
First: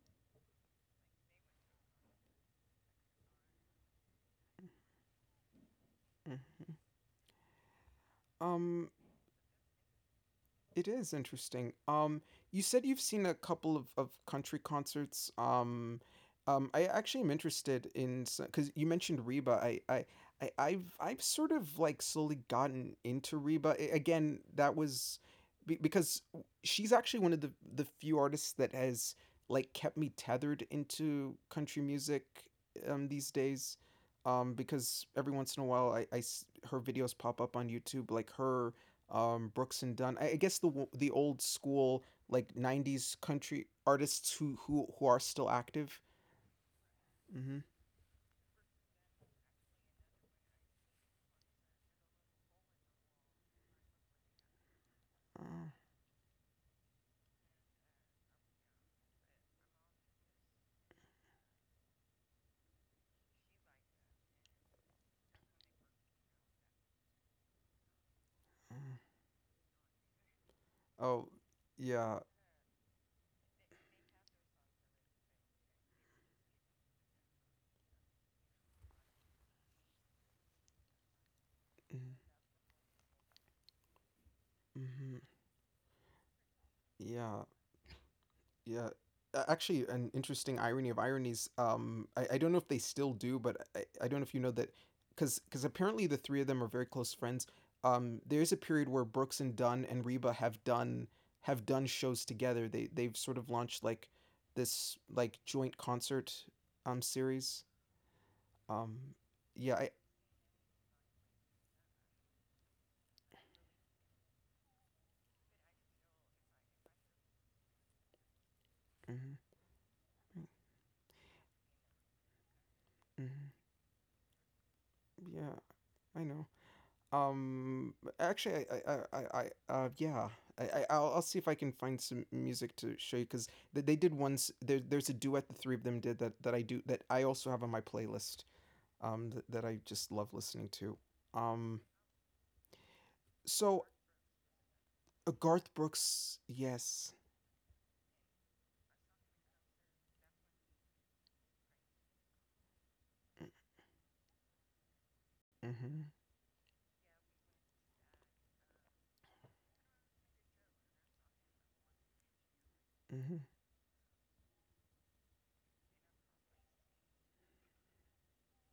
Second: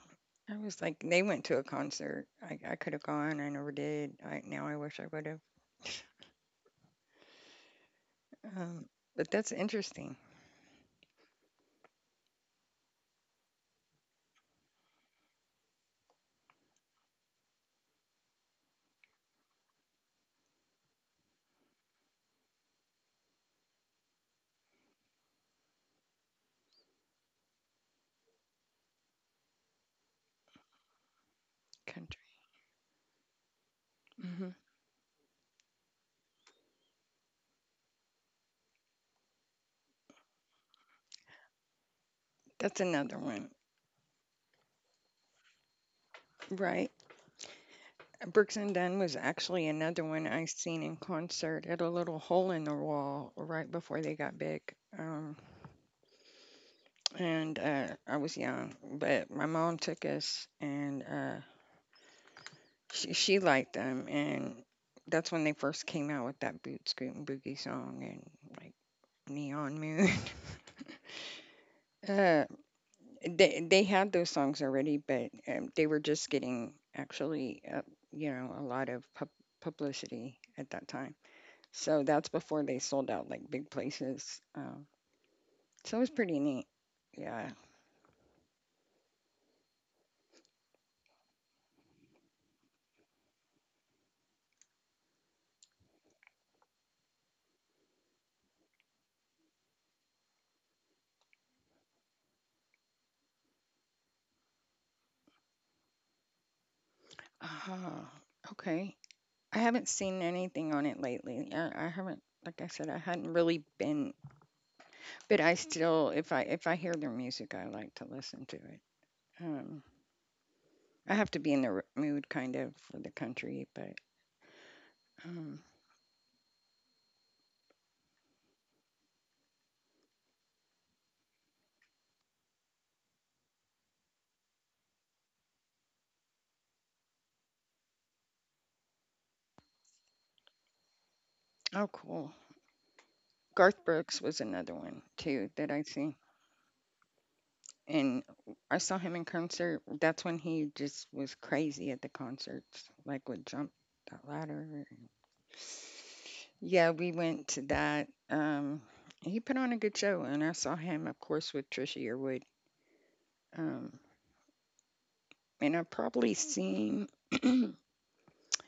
I was like, they went to a concert. I could have gone. I never did. I now I wish I would have. *laughs*
mhm.
Um,
Um,
but that's interesting.
it is interesting. You said you've seen a couple of country concerts. I actually am interested in because you mentioned Reba. I've sort of like slowly gotten into Reba again. That was because she's actually one of the few artists that has like kept me tethered into country
Country.
music these days.
Hmm.
Because every once in a while, her videos pop up on YouTube, like her Brooks and Dunn. I guess the old school like
That's
'90s
another one,
country artists who are still active.
right?
Mm-hmm.
Brooks and Dunn was actually another one I seen in concert at a little hole in the wall right before they got big. Um, and I was young, but my mom took us, and she liked them, and that's when they first came out with that boot scootin' boogie song and like Neon Moon.
Oh
*laughs*
yeah.
uh, they had those songs already, but they were just getting actually a lot of publicity at that time. So that's before they sold out like big places.
Mm-hmm.
So it was pretty neat.
Yeah.
Yeah.
Yeah. Actually, an interesting irony of ironies. I don't know if they still do, but I don't know if you know that, because apparently the three of them are very close friends. There is a period where Brooks and Dunn and Reba have done shows together. They they've sort of launched like this like joint concert series.
Ah, okay.
Um,
I
yeah,
haven't seen anything on it lately. I haven't, like I said, I hadn't really been, but I still, if I hear their music, I like to listen to it.
mhm,
Um, I have to be in the mood kind of for the
mhm,
country, but
yeah,
um,
I know. Um, actually, I yeah, I'll see if I can find some music to show you because they did once. There's a duet the three of them did that I do that I also have on my playlist. That I just love listening to. Um,
oh, cool. Garth
so
Brooks was another one too that
Garth
I see,
Brooks, yes,
and I saw him in concert. That's when he just was crazy at the concerts, like would jump that ladder.
mm-hmm,
Yeah, we went to that. He put on a good show, and I saw him, of course, with Trisha Yearwood. Um, and I've probably seen. *clears throat*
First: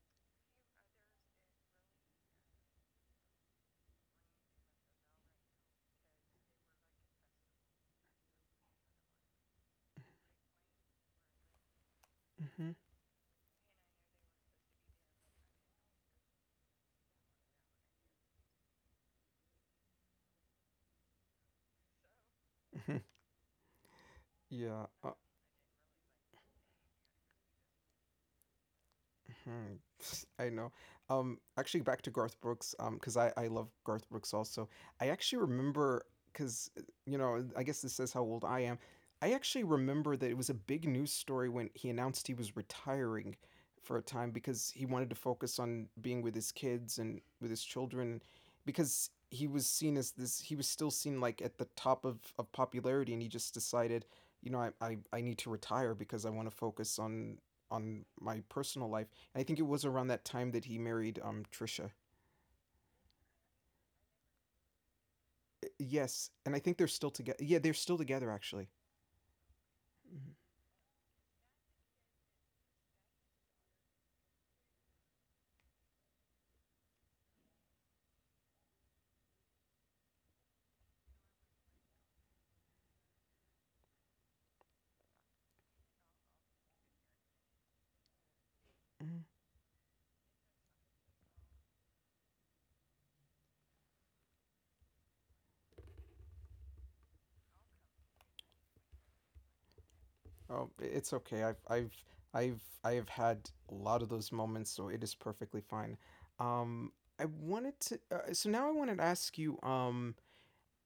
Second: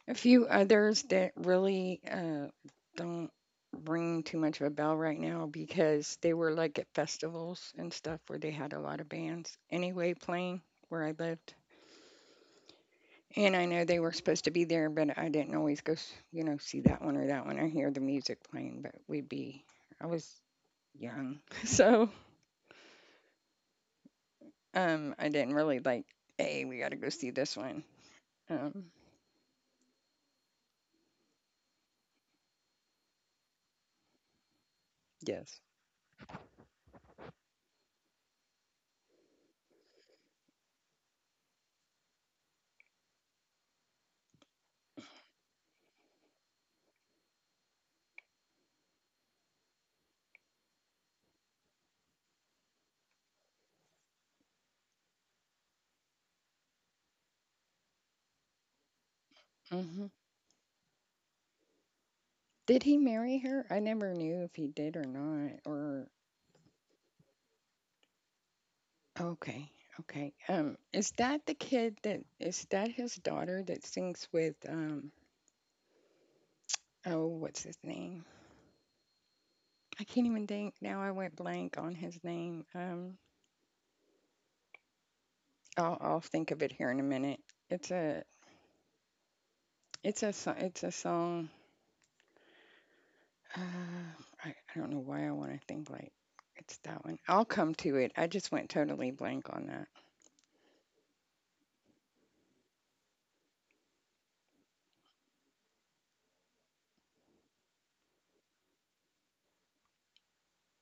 A few others that really don't ring too much of a bell right now because they were like at festivals and stuff where they had a lot of bands anyway playing where I lived.
mm-hmm,
And I know they were supposed to be there, but I didn't always go, see that one or that one. I hear the music playing, but we'd be, I was young. *laughs* So
mm-hmm, *laughs* yeah.
I didn't really like, hey, we got to go see this one. Um,
Hmm, *laughs* I know. Actually, back to Garth Brooks, because I love Garth Brooks also. I actually
yes.
remember because you know I guess this says how old I am. I actually remember that it was a big news story when he announced he was retiring for a time because he wanted to focus on being with his kids and with his children, because he was seen as this he was still seen like at the top of popularity, and he just decided you know I need to retire because I want to focus on my personal life. I think it was around
Hmm.
that time that he married Trisha.
Did he marry her? I never knew if he did or not, or
Yes, and I think they're still together. Yeah, they're still together actually.
okay. Okay. Is that the kid that is that his daughter that sings with um oh what's his name? I can't even think now I went blank on his name. Um, I'll think of it here in a minute. It's a
Mm-hmm.
it's a song. Uh, I don't know why I want to think like it's that one. I'll come to it. I just went totally blank on that.
Oh, it's okay. I have had a lot of those moments, so it is perfectly fine. Um, I wanted to. So now I wanted to ask you.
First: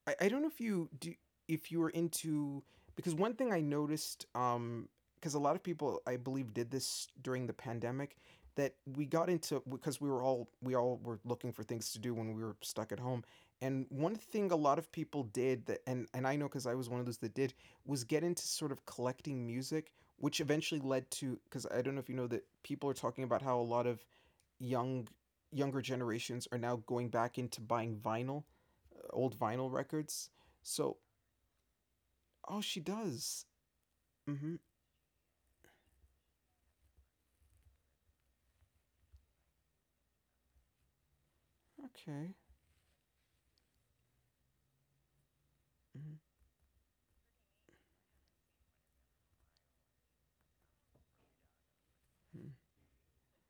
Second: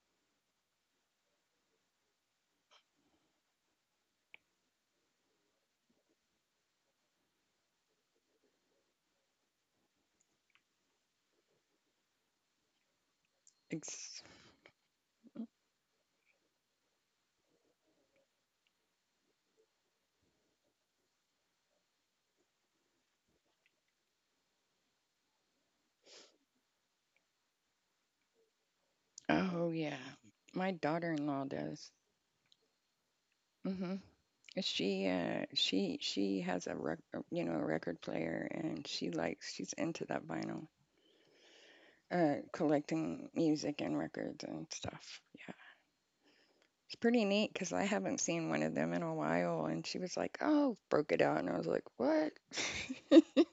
I don't know if you do if you were into because one thing I noticed because a lot of people I believe did this during the pandemic that we got into because we all were looking for things to do when we were stuck at home. And one
It's,
thing a lot of people did that and I know cuz I was one of those that did, was get into sort of collecting music, which eventually led to cuz I don't know if you know that people are talking about how a lot of young younger generations are now going back into buying vinyl, old
oh
vinyl
yeah.
records.
My
So,
daughter-in-law does.
oh, she does.
Hmm.
Mm-hmm.
She has a a record player and she likes she's into that vinyl
Okay.
collecting music and records and stuff. Yeah. It's pretty neat because I haven't seen one of them in a while and she was like, "Oh, broke it out." And I was like, "What?"
Mm-hmm.
*laughs*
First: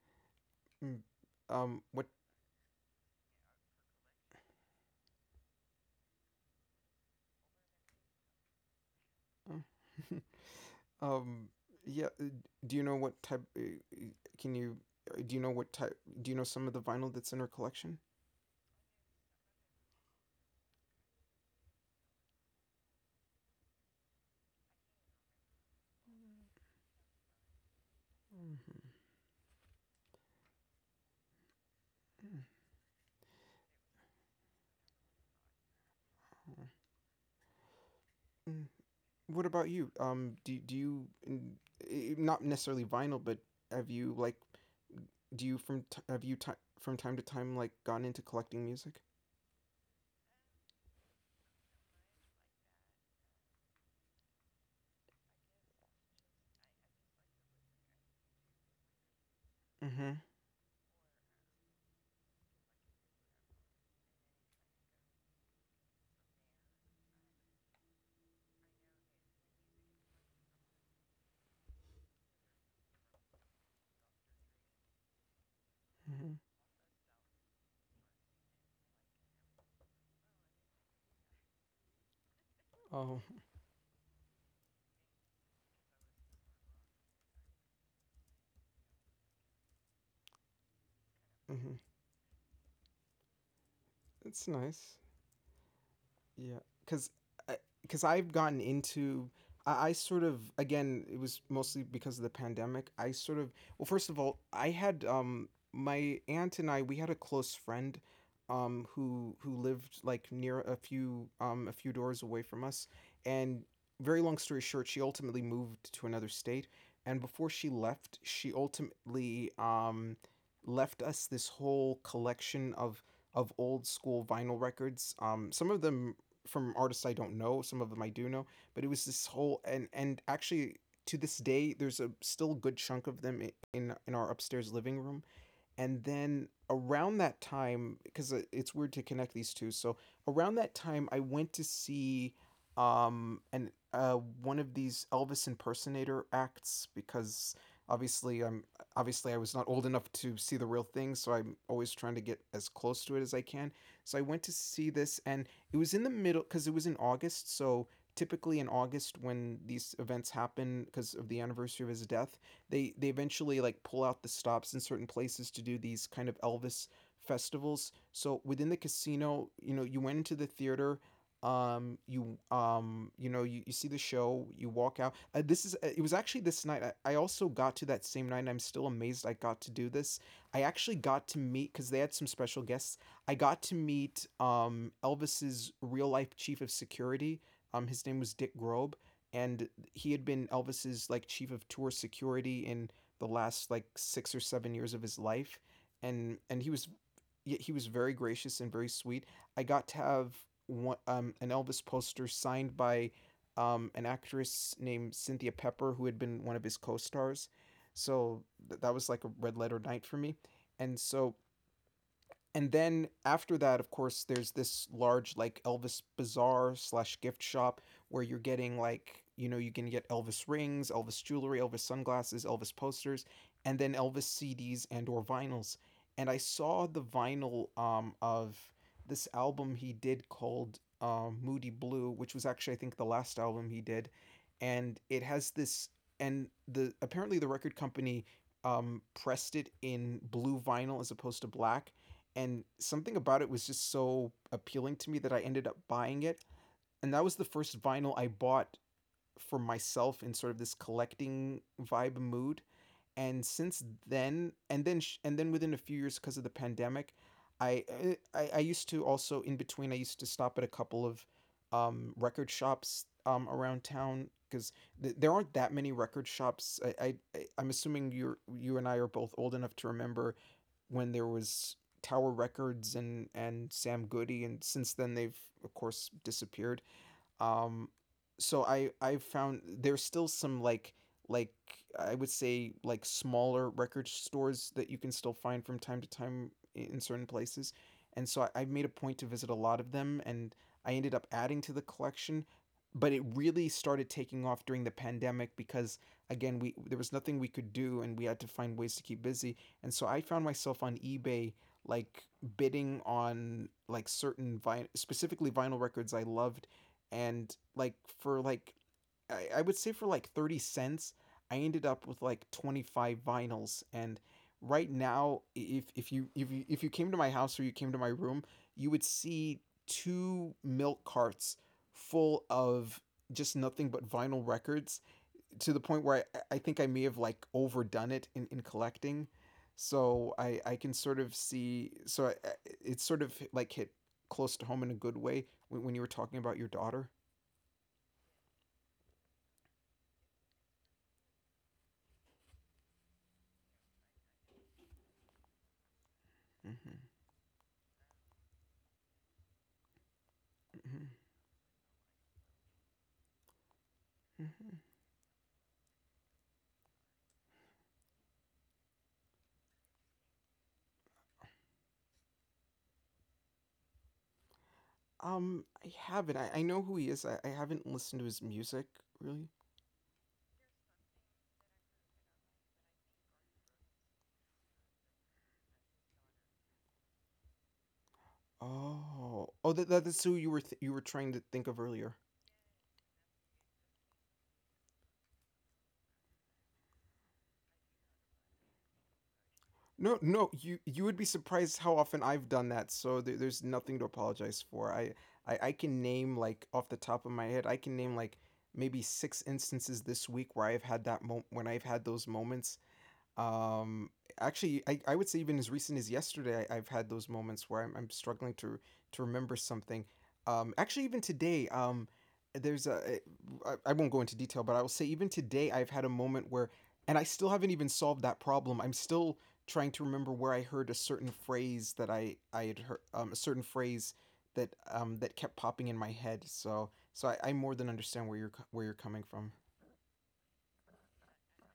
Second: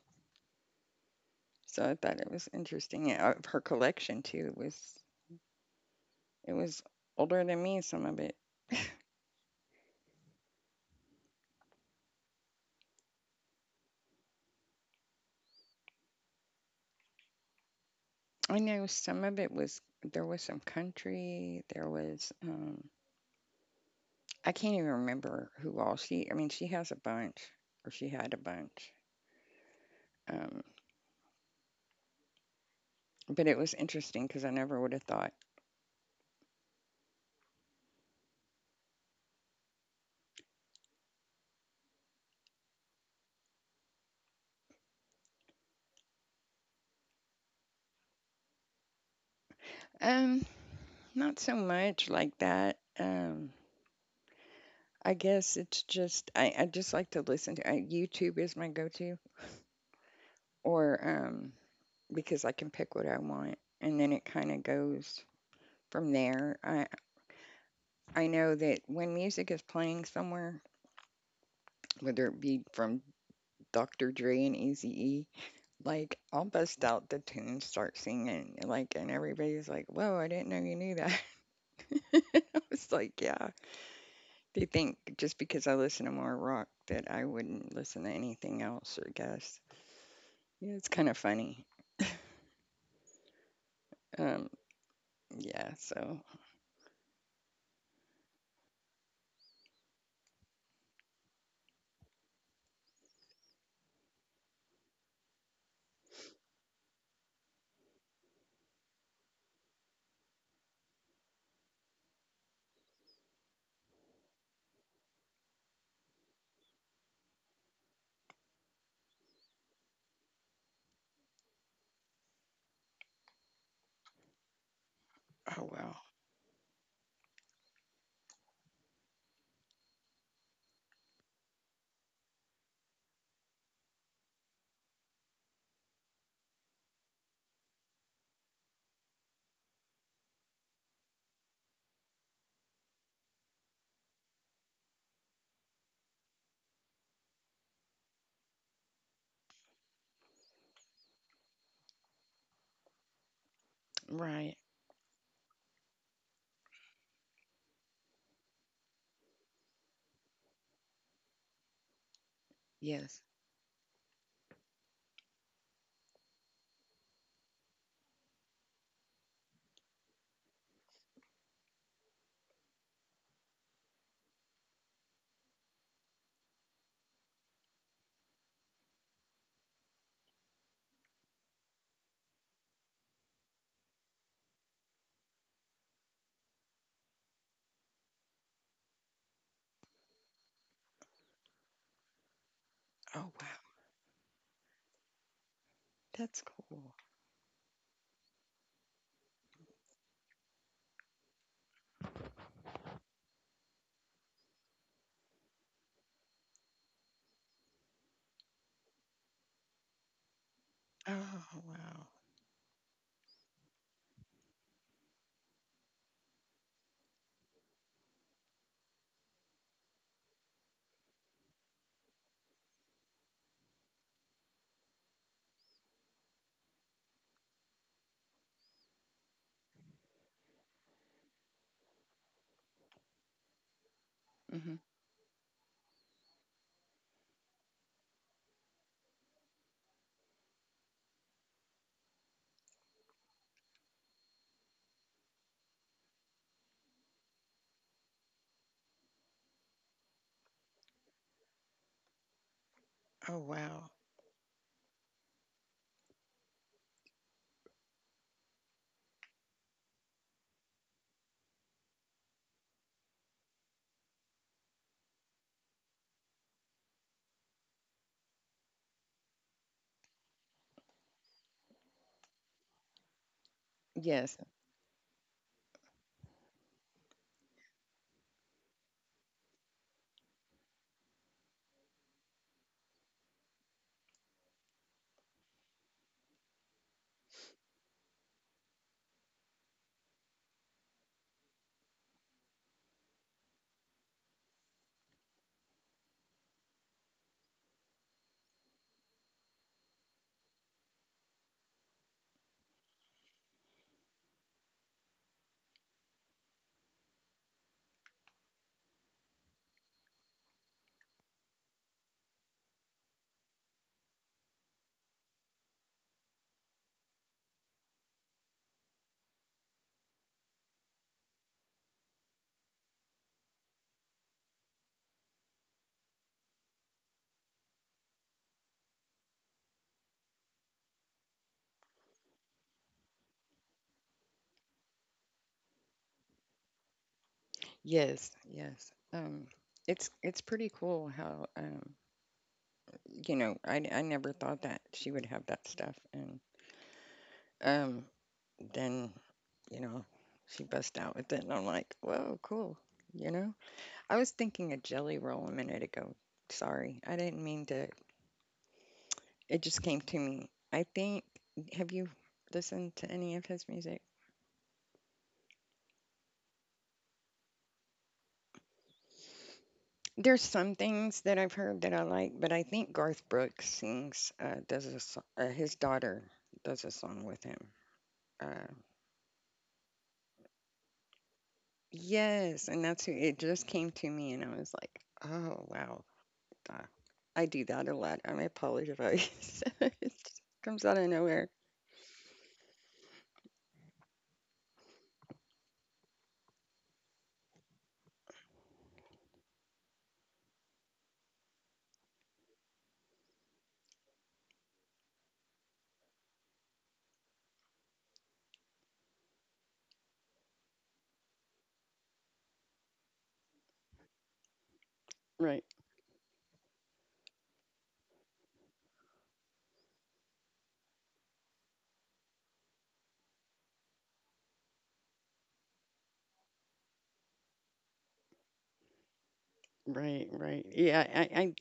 Mm.
So I
What?
thought it was interesting. Yeah, her collection too was it was older than me some of it.
*laughs* Um, yeah. Do you know what type? Uh, Can you? Do you know what type? Do you know some of the vinyl that's in her collection?
I know some of it was there was some country, there was I can't even remember who all she. She has a bunch, or she had a
Mm-hmm.
bunch. Um, but it was interesting because I never would have thought.
Mm. What about you? Do do you not necessarily vinyl, but have you like do you from t- have you ti from time to time like gone into collecting music?
Um, not so much like that. I guess it's just I just like to listen to YouTube is my go-to,
Mm-hmm.
or because I can pick what I want, and then it kind of goes from there. I know that when music is playing somewhere, whether it be from Dr. Dre and Eazy E, like
Mm-hmm.
I'll bust out the tune, start singing, like, and everybody's like, "Whoa, I didn't know you knew that." *laughs* I was
Oh.
like, "Yeah." Do you think just because I listen to more rock that I wouldn't listen to anything else? I guess. Yeah, it's kind of funny.
Mm-hmm. It's
Um,
nice.
yeah. So,
Yeah, because I've gotten into I sort of again it was mostly because of the pandemic. I sort of, well, first of all, I had my aunt and I we had a close friend who lived like near a few doors away from us. And very long story short, she ultimately moved to another state, and before she left she ultimately left us this whole collection of old school vinyl records. Some
oh
of
wow.
them from artists I don't know. Some of them I do know, but it was this whole and actually to this day, there's a still good chunk of them in our upstairs living room. And then around that time, because it's weird to connect these two. So around that time, I went to see and one of these Elvis impersonator acts because obviously I'm obviously I was not old enough to see the real thing, so I'm always trying to get as close to it as I can. So I went to
Right.
see this, and it was in the middle because it was in August. So typically in August when these events happen because of the anniversary of his death, they
Yes.
eventually like pull out the stops in certain places to do these kind of Elvis festivals. So within the casino, you know, you went into the theater, you you know, you see the show, you walk out. This is it was actually this night. I also got to that same night. And I'm still amazed I got to do this. I actually got to meet because they had some special guests. I got to meet Elvis's real life chief of security. His name was Dick Grobe, and he had been Elvis's like chief of tour security in the
Oh wow.
last like 6 or 7 years of his life, and
That's
and he was
cool.
he he was very gracious and very sweet. I got to have one an Elvis poster signed by an actress named Cynthia Pepper who had been one of his co-stars. So that was like a red letter night for me. And so
Oh wow.
and then after that, of course, there's this large like Elvis bazaar slash gift shop where you're getting like, you can get Elvis rings, Elvis jewelry, Elvis sunglasses, Elvis posters, and then Elvis CDs and or vinyls. And I saw the vinyl of this album he did called Moody Blue, which was actually I think the last album he did,
Hmm.
and it has this. And the apparently the record company pressed it in blue vinyl as opposed to black, and something about it was just so appealing to me that I ended up buying it. And that was the first vinyl I bought for myself in sort of this collecting vibe mood, and
Oh
since
wow.
then and then sh- and then within a few years, because of the pandemic, I used to also, in between, I used to stop at a couple of record shops around town, because there aren't that many record shops. I'm assuming you and I are both old enough to remember when there was Tower Records and Sam Goody,
Yes.
and since then they've of course disappeared. Um so i i found there's still some like, like I would say like smaller record stores that you can still find from time to time in certain places, and so I made a point to visit a lot of them, and I ended up adding to the collection. But it really started taking off during the pandemic because, again, we there was nothing we could do and we had to find ways to keep busy. And so I found myself on eBay, like bidding on like specifically vinyl records I loved, and like, for like, I would say for like 30 cents I ended up with like 25 vinyls. And right now, if you came to my house or you came to my room, you would see two milk carts full of just nothing but vinyl records, to the point where I think I may have like overdone it in collecting. So I can sort of see. It's sort of like hit close to home in a good way when you were talking about your daughter.
Yes. Yes. It's pretty cool how you know, I never thought that she would have that stuff. And
Mm-hmm,
um, then, you know, she
mm-hmm,
bust out with it, and I'm like, whoa, cool. You know, I was
mm-hmm. Mm-hmm.
thinking a jelly roll a minute ago. Sorry, I didn't mean to. It just came to me. I think, have you listened to any of his music?
I haven't. I know who he is. I haven't listened to his music really.
There's some things that I've heard that I like, but I think Garth Brooks sings, does a, his daughter does a song with him. Uh,
Oh, that that is who you were th- you were trying to think of earlier.
Yes, and that's who it just came to me, and I was like, oh wow, uh, I do that a lot. I apologize. *laughs* It
No, no,
just
you
comes
you
out
would
of
be
nowhere.
surprised how often I've done that. So there's nothing to apologize for. I can name like off the top of my head. I can name like maybe six instances this week where I've had that moment, when I've had those moments. Um actually I, I would say even as recent as yesterday, I've had those moments where I'm struggling to remember something. Actually, even today, there's a I won't go into detail, but I will say even today
Right,
I've had a moment where, and I still haven't even solved that problem. I'm still trying to remember where I heard a certain phrase that I had heard, a certain phrase that that kept popping in my head. So I more than understand where where you're coming from.
right. Yeah,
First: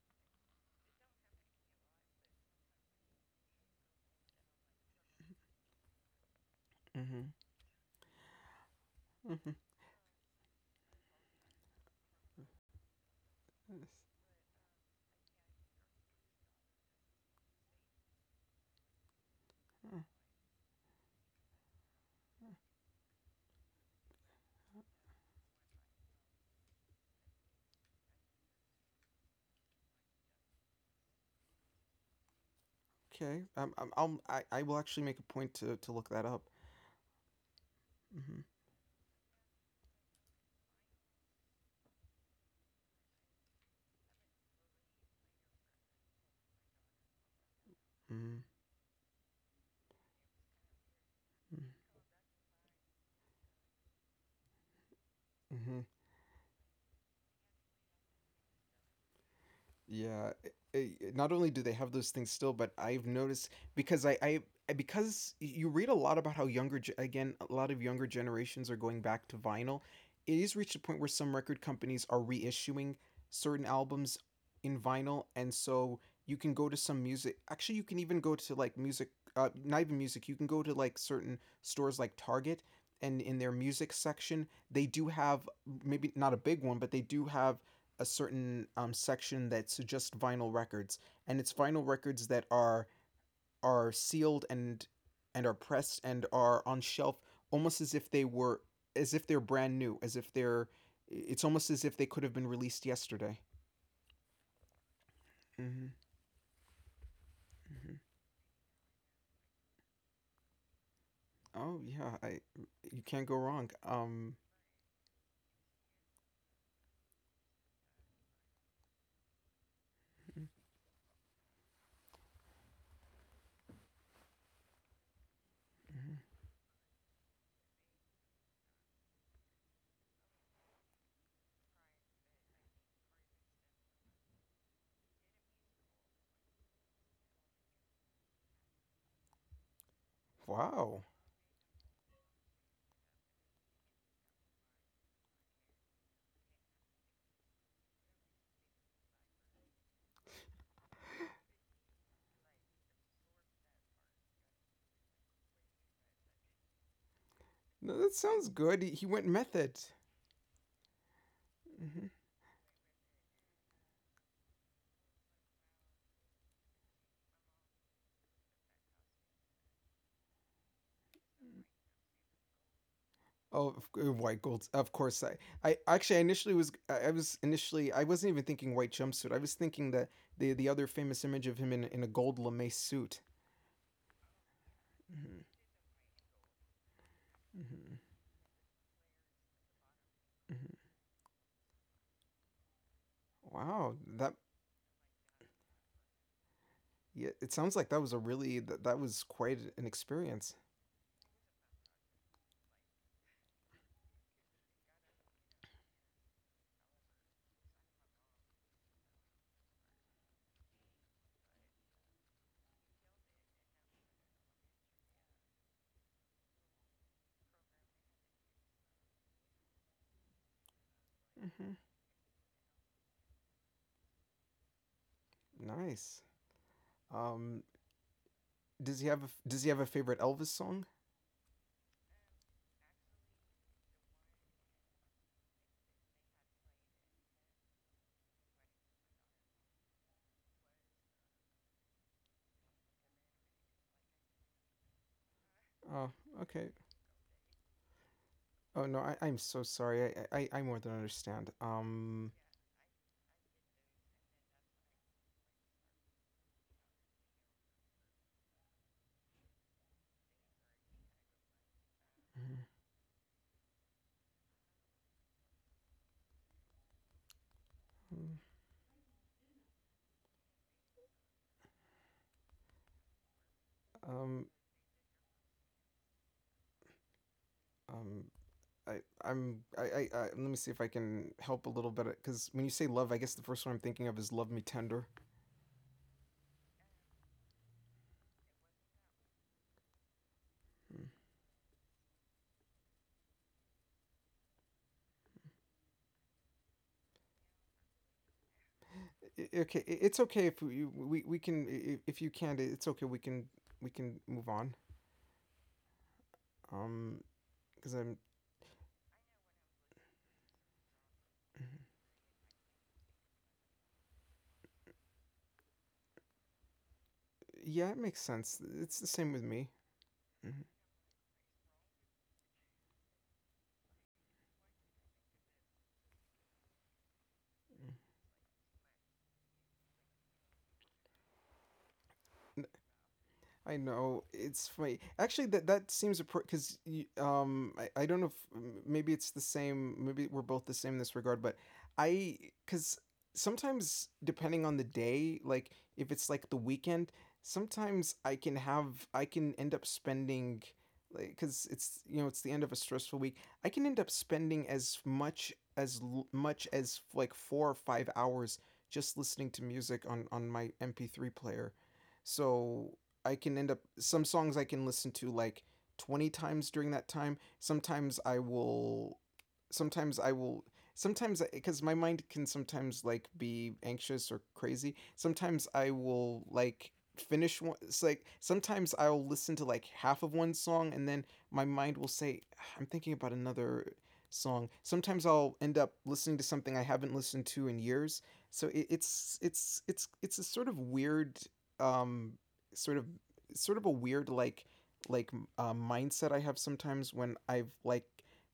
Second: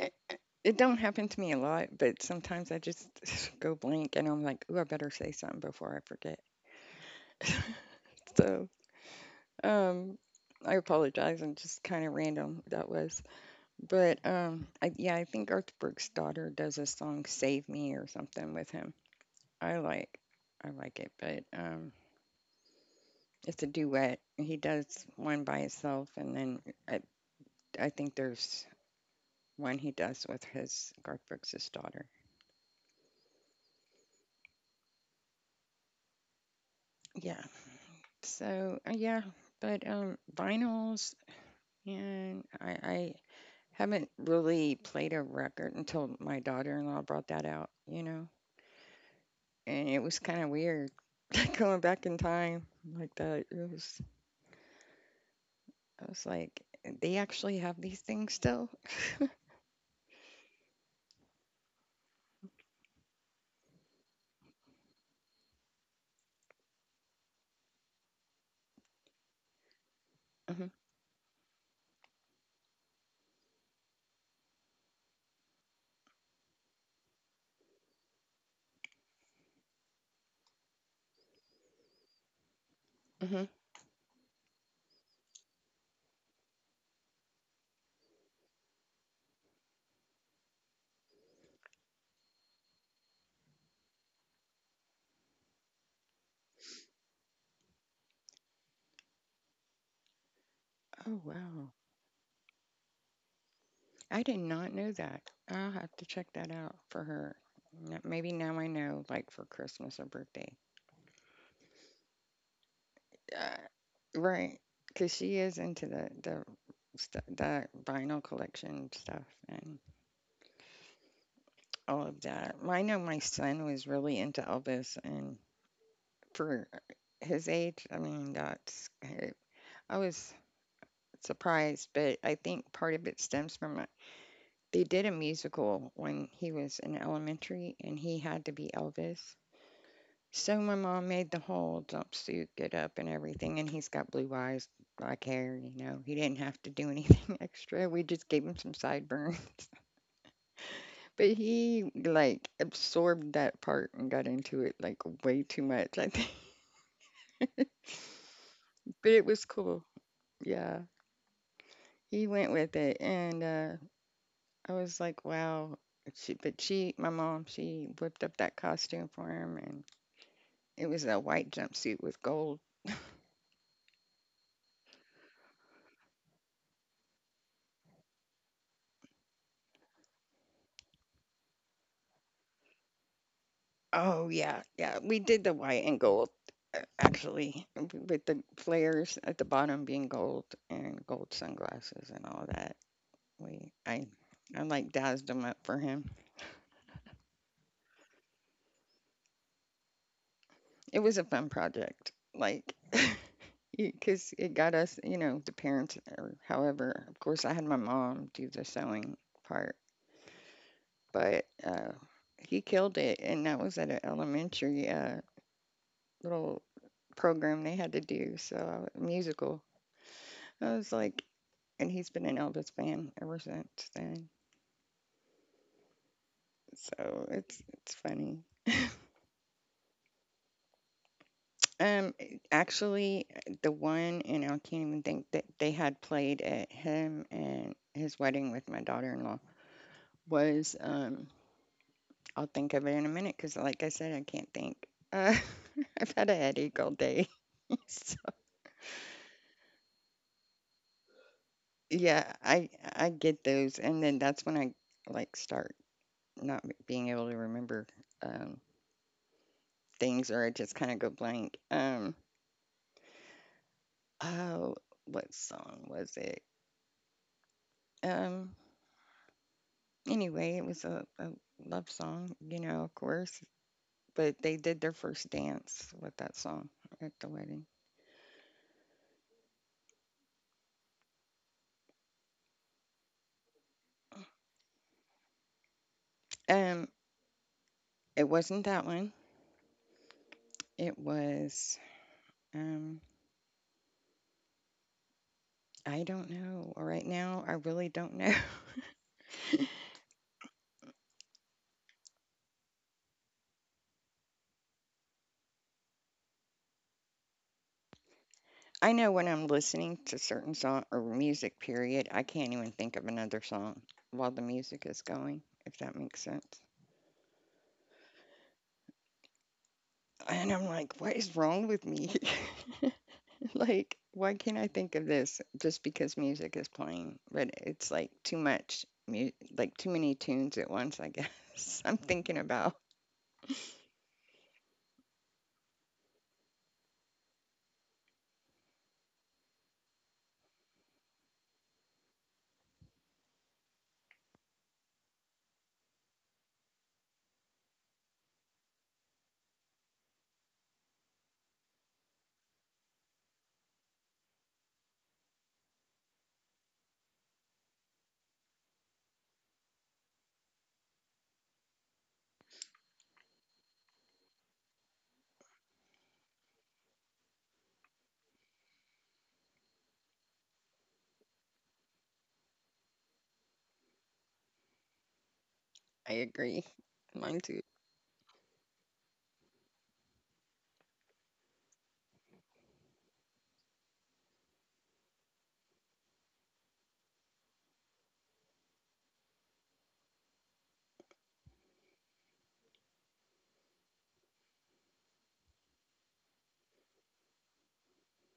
I- I- it don't happen to me a lot, but sometimes I just *sighs* go blank, and I'm like, ooh, I better say something before I forget.
Mm-hmm.
*laughs* So,
Mm-hmm.
um, I apologize. I'm just kind of random that was, but yeah, I think Garth Brooks' daughter does a song "Save Me" or something with him. I like, I like it, but it's a duet. He does one by himself, and then I I think there's one he does with his Garth Brooks's daughter.
Okay. I will actually make a point to look that up.
Yeah.
Mm-hmm.
So yeah, but vinyls, and I haven't really played a record until my daughter-in-law brought that out. You
Mm-hmm.
know, and it was kind of weird *laughs* going back in time like that. It was
Mm-hmm.
I was like, they actually have these things still.
Yeah, not only do they have those things still, but I've noticed because because you read a lot about how again, a lot of younger generations are going back to vinyl. It is reached
Hmm.
a point where some record companies are reissuing certain albums in vinyl, and so you can go to some music. Actually, you can even go to like music, not even music. You can go to like certain stores like Target, and in their
Hmm.
music section, they do have, maybe not a big one, but they do have a certain section that's just vinyl records, and it's vinyl records that are sealed and are pressed and are on shelf, almost as if they're brand new, as if they're
Oh
it's almost
wow.
as if they could have been released yesterday.
I did not know that. I'll
Mm-hmm,
have to check that out for her.
mm-hmm.
N- maybe now I know, like for Christmas or birthday.
Oh yeah, I you can't go wrong.
Uh, right, because she is into the the vinyl collection stuff and all of that. Well, I know my son was really into Elvis, and
Mm-hmm.
for his age, I mean, that's I was surprised, but I think part of it stems from they did a musical when he was in elementary, and he had to be Elvis. So my
Wow,
mom made the whole jumpsuit, get up, and everything, and he's got blue eyes, black hair. You know, he didn't have to do anything *laughs* extra. We just gave him some sideburns, *laughs* but he like absorbed that part and got into it like way too much. I think, *laughs* but
no, that sounds good. He went
it was
method.
cool. Yeah,
Mm-hmm.
he went with it, and I was like, wow. She, but she, my mom, she whipped up that costume for him, and it was a white jumpsuit with gold.
Oh, white gold. Of course, I actually I wasn't even thinking white jumpsuit. I was thinking that the other famous image of him in a gold lame suit.
Oh, yeah, yeah. We
Hmm.
did the white and gold,
Hmm.
with the flares at the bottom being gold
Hmm.
and gold sunglasses and all that. We,
Wow,
I,
that
I like dazzled them up for him.
yeah, it sounds like that was quite an experience.
It was a fun project, like, *laughs* because it got us, you know, the parents or however. Of course, I had my mom do the sewing part, but he killed it, and that was at an elementary little program they had to do, so musical. I was like,
Hmm.
and he's been an Elvis fan ever since then.
Nice.
So
Um,
it's funny.
does he have a favorite Elvis song?
Um, actually, the one and I can't even think that they had played at him and his wedding with my daughter-in-law was I'll think of it in a minute because like I said, I can't think. Uh, *laughs*
Oh,
I've had a
okay.
headache all day. *laughs* So
Oh no, I'm so sorry. I more than understand.
yeah, I get those, and then that's when I like start not being able to remember um things or I just kind of go blank. Oh, what song was it?
Mhm.
Um, anyway, it was a love song, you know, of course.
um,
But they did their first dance with that song at the wedding.
um, I, I let me see if I can help a little bit, because when you say love, I guess the first one I'm thinking of is "Love Me Tender."
Um, it wasn't that one. It was um, I don't know. Right now, I really don't know. *laughs*
Okay, it's okay if if you can't, it's okay. We can move on. Um, because I'm
I know when I'm listening to certain song or music, period, I can't even think of another song while the music is going, if that makes sense.
yeah, it makes sense. It's the same with me.
And
Mm-hmm.
I'm like, what is wrong with me? *laughs* Like, why can't I think of this just because music is playing? But it's like too like too many tunes at once, I guess. *laughs* I'm thinking about.
I know it's funny. Actually, that seems appropriate because I don't know if maybe it's the same. Maybe we're both the same in this regard. But I because sometimes, depending on the day, like if it's like the weekend, sometimes I can end up spending, like, because it's you know it's the end of a stressful week, I can end up spending as much as like 4 or 5 hours just listening to music on my MP3 player. So I can end up, some songs I can listen to like 20 times during that time. Sometimes I will sometimes I will sometimes, because my mind can sometimes like be anxious or crazy, Sometimes I
I
will
agree.
like
Mine
finish one
too.
it's like sometimes I'll listen to like half of one song and then my mind will say I'm thinking about another song. Sometimes I'll end up listening to something I haven't listened to in years. So it, it's a sort of weird, um sort of sort of a weird, like mindset I have sometimes when I've like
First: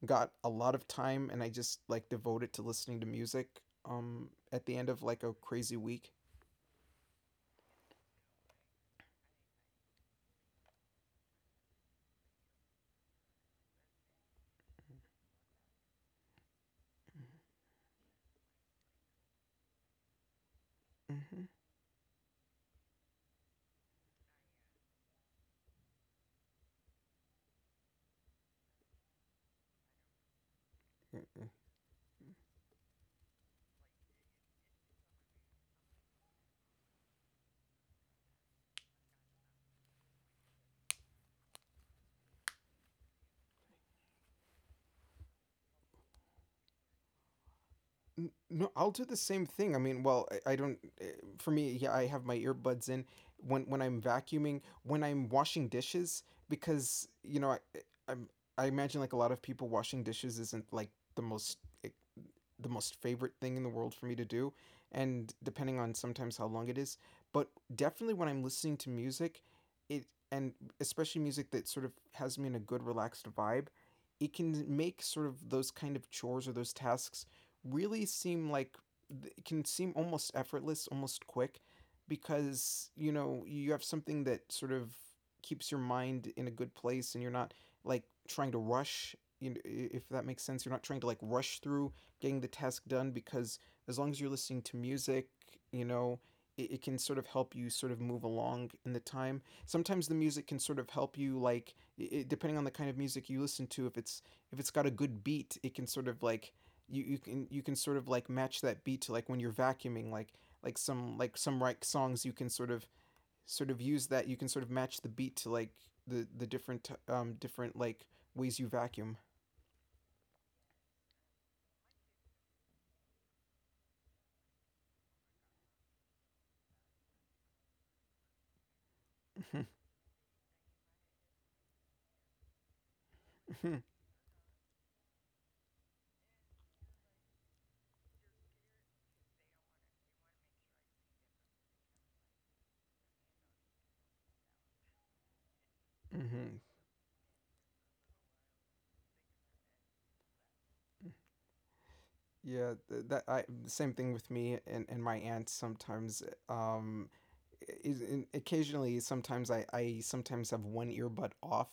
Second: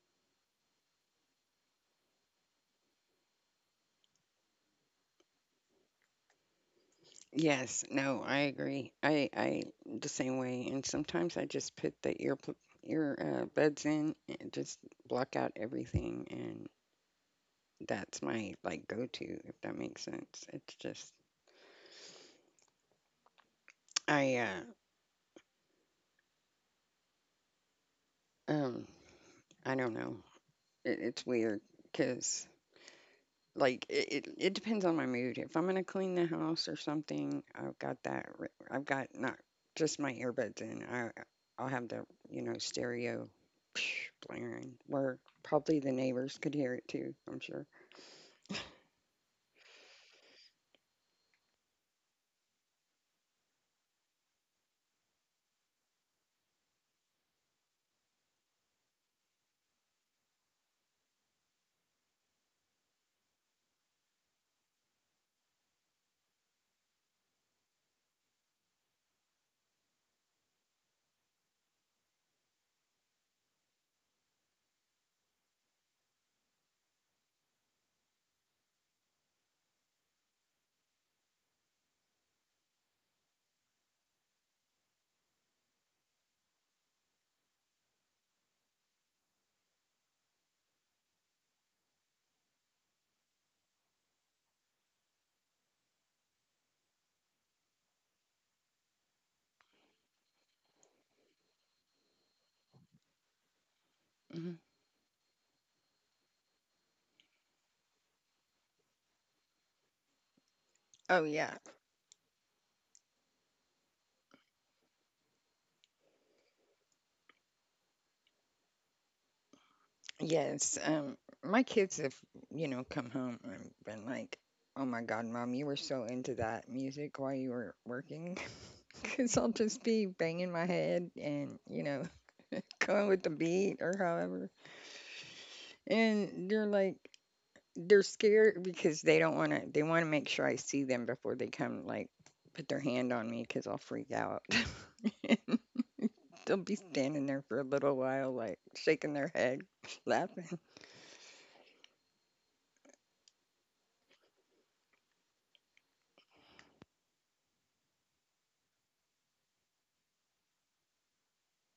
got a lot of time and I just like devote it to listening to music at the end of like a crazy week.
Yes, no, I agree. I the same way. And sometimes I just put the ear pl- ear buds in and just block out everything, and that's my like go to if that makes sense. It's just
Mm-hmm.
I uh um I don't know. It's weird because like it depends on my mood. If I'm gonna clean the house or something, I've got that. I've got not just my earbuds in. I I'll have the stereo *sniffs* blaring where probably the neighbors could hear it too. I'm sure.
No, I'll do the same thing. I mean, well, I don't. For me, yeah, I have my earbuds in when I'm vacuuming, when I'm washing dishes, because I, I'm I imagine, like, a lot of people washing dishes isn't like the most, eh, the most favorite thing in the world for me to do, and depending on sometimes how long it is. But definitely when I'm listening to music, it and especially music that sort of has me in a good, relaxed vibe, it can make sort of those kind of chores or those tasks really seem like it can seem almost effortless, almost quick, because you know you have something that sort of keeps your mind in a good place and you're not, like, trying to rush, you know, if that makes sense. You're not trying to, like, rush through getting the task done, because as long as you're listening to music, you know, it can sort of help you sort of move along in the time. Sometimes the music can sort of help you, like it, depending on the kind of music you listen to. If it's if
hmm
it's got a good beat, it can sort of, like — you can, sort of, like, match that beat to like when you're vacuuming, like some,
Oh yeah,
like songs, you can sort of, use that. You can sort of match the beat to, like, the different, different, like, ways you vacuum.
yes. My kids have come home and been like, "Oh my God, mom, you were so into that music while you were working," *laughs* because I'll
*laughs*
just be banging my head and *laughs* going with the beat
Mm-hmm.
or however. And they're like, they're scared because they don't want to, they want to make sure I see them before they come, like, put their hand on me because I'll freak out. *laughs* And they'll
Mm-hmm.
be standing there for a little while, like, shaking their head, *laughs* laughing.
Yeah, that I same thing with me and, my aunt sometimes. Occasionally, sometimes I sometimes have one earbud off,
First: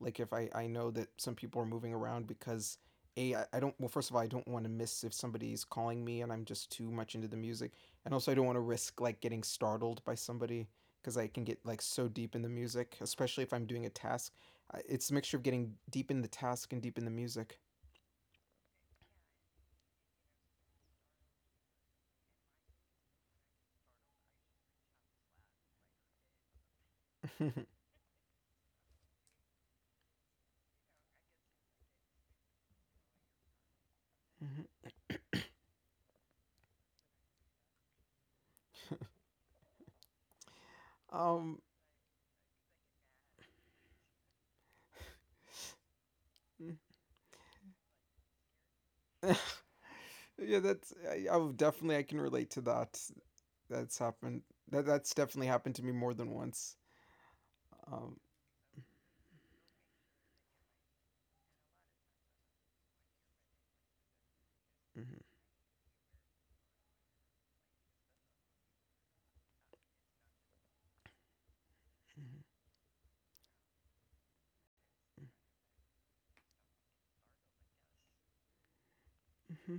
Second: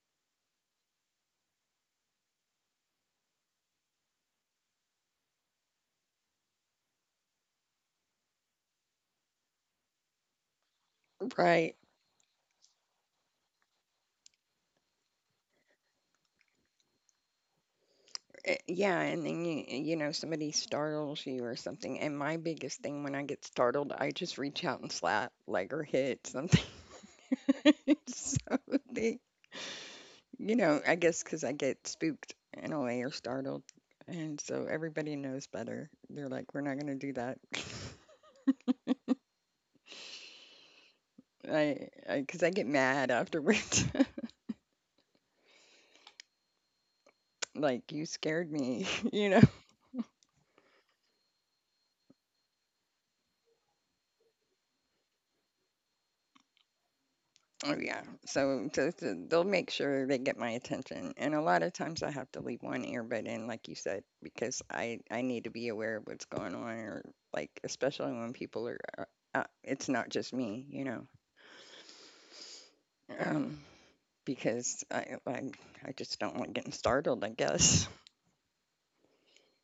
like if I know that some people are moving around, because a I don't, well, first of all, I don't want to miss if somebody's calling me and I'm just too much into the music, and also I don't want to risk, like, getting startled by somebody, because I can get,
Right.
like, so deep in the music, especially if I'm doing a task. It's a mixture of getting deep in the task and deep in the music.
Yeah. And then, you know, somebody startles you or something. And my biggest thing when I get startled, I just reach out and slap, like, or hit something.
*laughs* um.
*laughs* So they, you know, I guess because I get spooked in a way or startled. And so everybody knows better. They're like, we're not going to do that. *laughs*
Mm-hmm.
Cause I get mad afterwards. *laughs* Like, you scared me, *laughs* you know?
*laughs* Yeah, that's, I would definitely, I can relate to that. That's happened. That's definitely happened to me more than once.
Oh, yeah.
Um,
So they'll make sure they get my attention. And a lot of times I have to leave one earbud in, like you said, because I,
mhm.
I need to be aware of what's going on or like, especially when people are, it's not just me, you know?
Mhm.
Um, Because I just don't like getting startled, I guess.
Mhm.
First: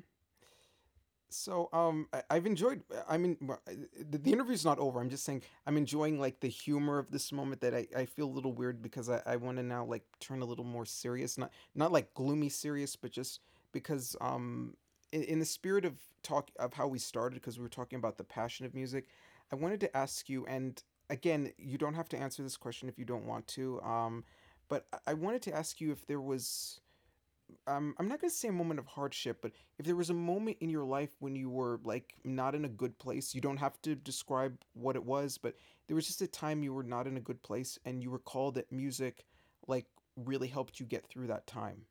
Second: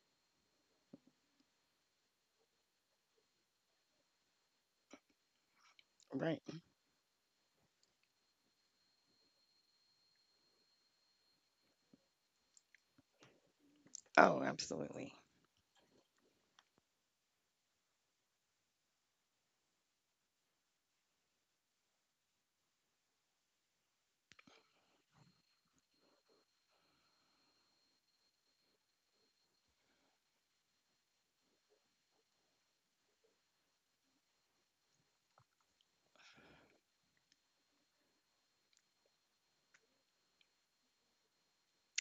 So, I've enjoyed. I mean, well, the, interview's not over. I'm just saying I'm enjoying, like,
Right.
the humor of this moment, that I feel a little weird because I want to now, like, turn a little more serious, not, like, gloomy serious, but just, because,
Oh, absolutely.
in, the spirit of talk of how we started, because we were talking about the passion of music, I wanted to ask you, and again, you don't have to answer this question if you don't want to. But I wanted to ask you if there was, I'm not going to say a moment of hardship, but if there was a moment in your life when you were, like, not in a good place — you don't have to describe what it was — but there was just a time you were not in a good place, and you recalled that music, like, really helped you get through that time.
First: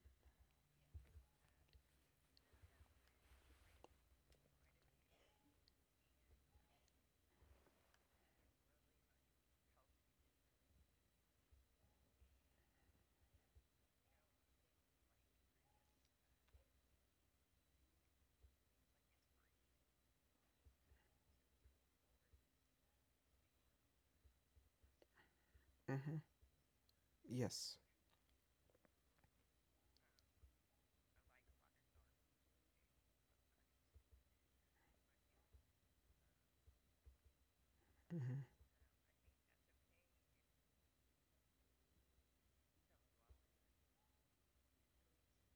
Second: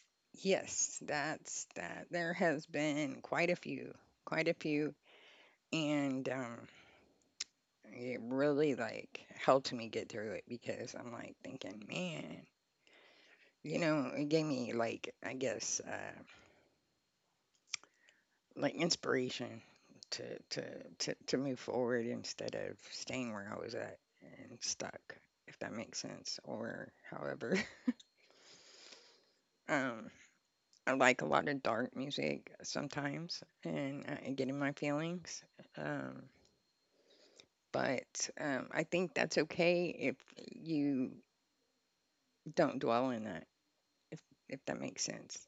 Yes, that's that. There has been quite a few, and it really like helped me get through it because I'm like thinking, man, you know, it gave me like I guess like inspiration to to to move forward instead of staying where I was at and stuck, if that makes
Mm-hmm.
sense, or however.
Yes.
*laughs* Um, I like a lot of dark music sometimes, and I get in my feelings. Um,
Mm-hmm.
but I think that's okay if you don't dwell in that, if if that makes sense.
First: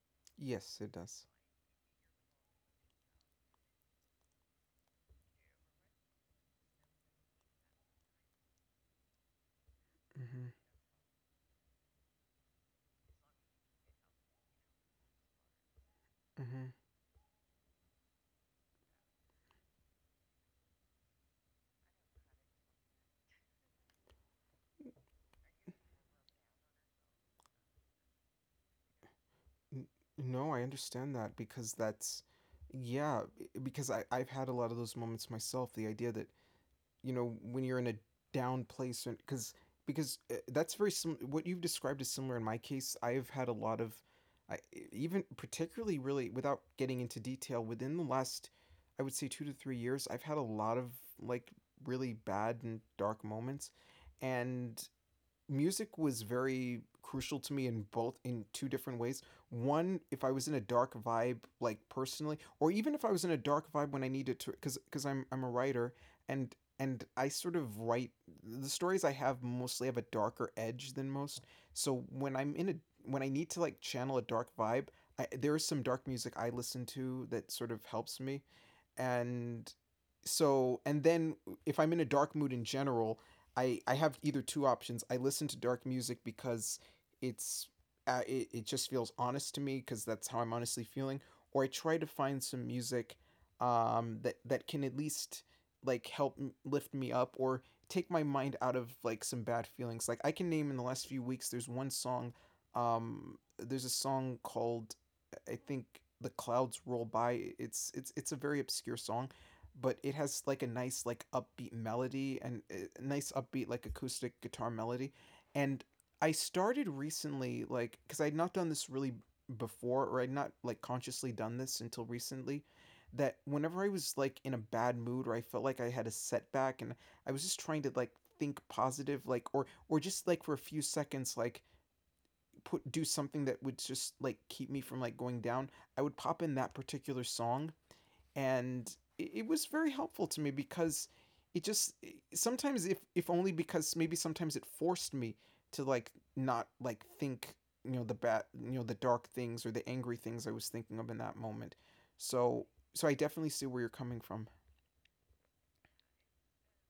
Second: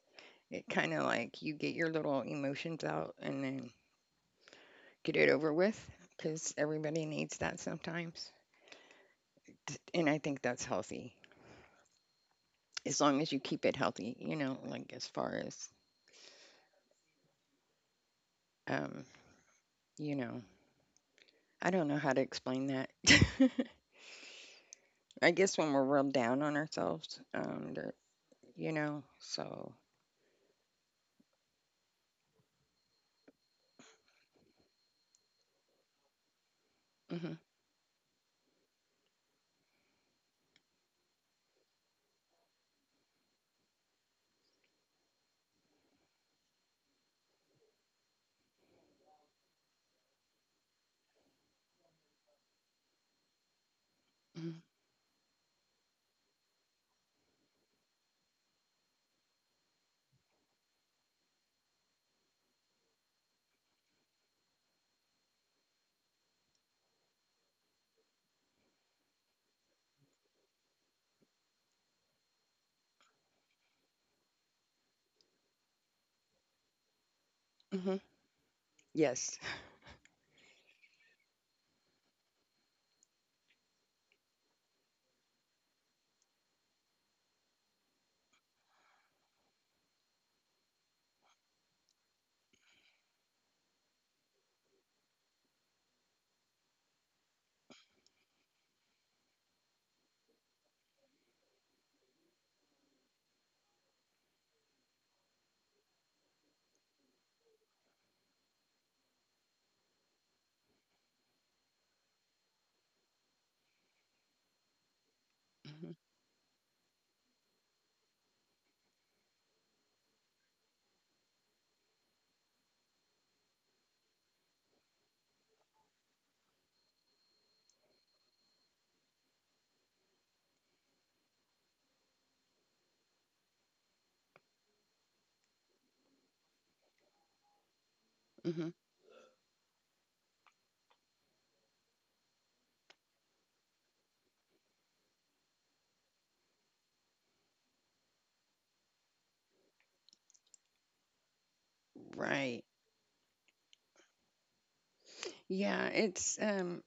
It
Yes, it
kind of
does.
like you get your little emotions out and then get it over with, because everybody needs that sometimes. And I think
Mm-hmm.
that's healthy, as long as you keep it healthy. You know, like as far as
Mm-hmm.
um, you know, I don't know how to explain that. *laughs* I guess when we're rubbed down on ourselves, there- you know, so.
N- no, I understand that, because that's, yeah, because I've had a lot of those moments myself. The idea that,
Hmm
when you're in a down place, because that's very what you've described is similar. In my case, I've had a lot of, I, even particularly really, without getting into detail, within the last, I would say, 2 to 3 years, I've had a lot of, like, really bad and dark moments.
hmm
And music was very crucial to me in both, in two different ways. One, if I was in a dark vibe, like, personally, or even if I was in a dark vibe when I needed to, because, I'm a writer, and and I sort of write, the stories I have mostly have a darker edge than most. So when I'm in a, when I need to, like, channel a dark vibe, there is some dark music I listen to that sort of
hmm
helps me.
Yes.
And so, and then, if I'm in a dark mood in general, I have either two options. I listen to dark music because it's it just feels honest to me, because that's how I'm honestly feeling. Or I try to find some music, that can at least, like, help lift me up or take my mind out of, like, some bad feelings. Like, I can name, in the last few weeks, there's one song, there's a song called, I think, "The Clouds Roll By." It's a very obscure song, but it has, like, a nice, like, upbeat melody, and a nice upbeat, like, acoustic guitar melody. And
hmm
I started recently, like, because I had not done this really before, or I'd not, like, consciously done this until recently, that whenever I was, like, in a bad mood, or I felt like I had a setback, and I was just trying to, like, think positive, like, or just, like, for a few seconds, like, put do something that would just, like, keep me from, like, going down, I would pop in that particular song.
hmm
And it was very helpful to me, because it just, sometimes, if only because, maybe sometimes, it forced me to, like, not, like, think, the bad, the dark things or the angry things I was thinking of in that moment. So,
Right.
I definitely see where you're coming from.
Yeah, it's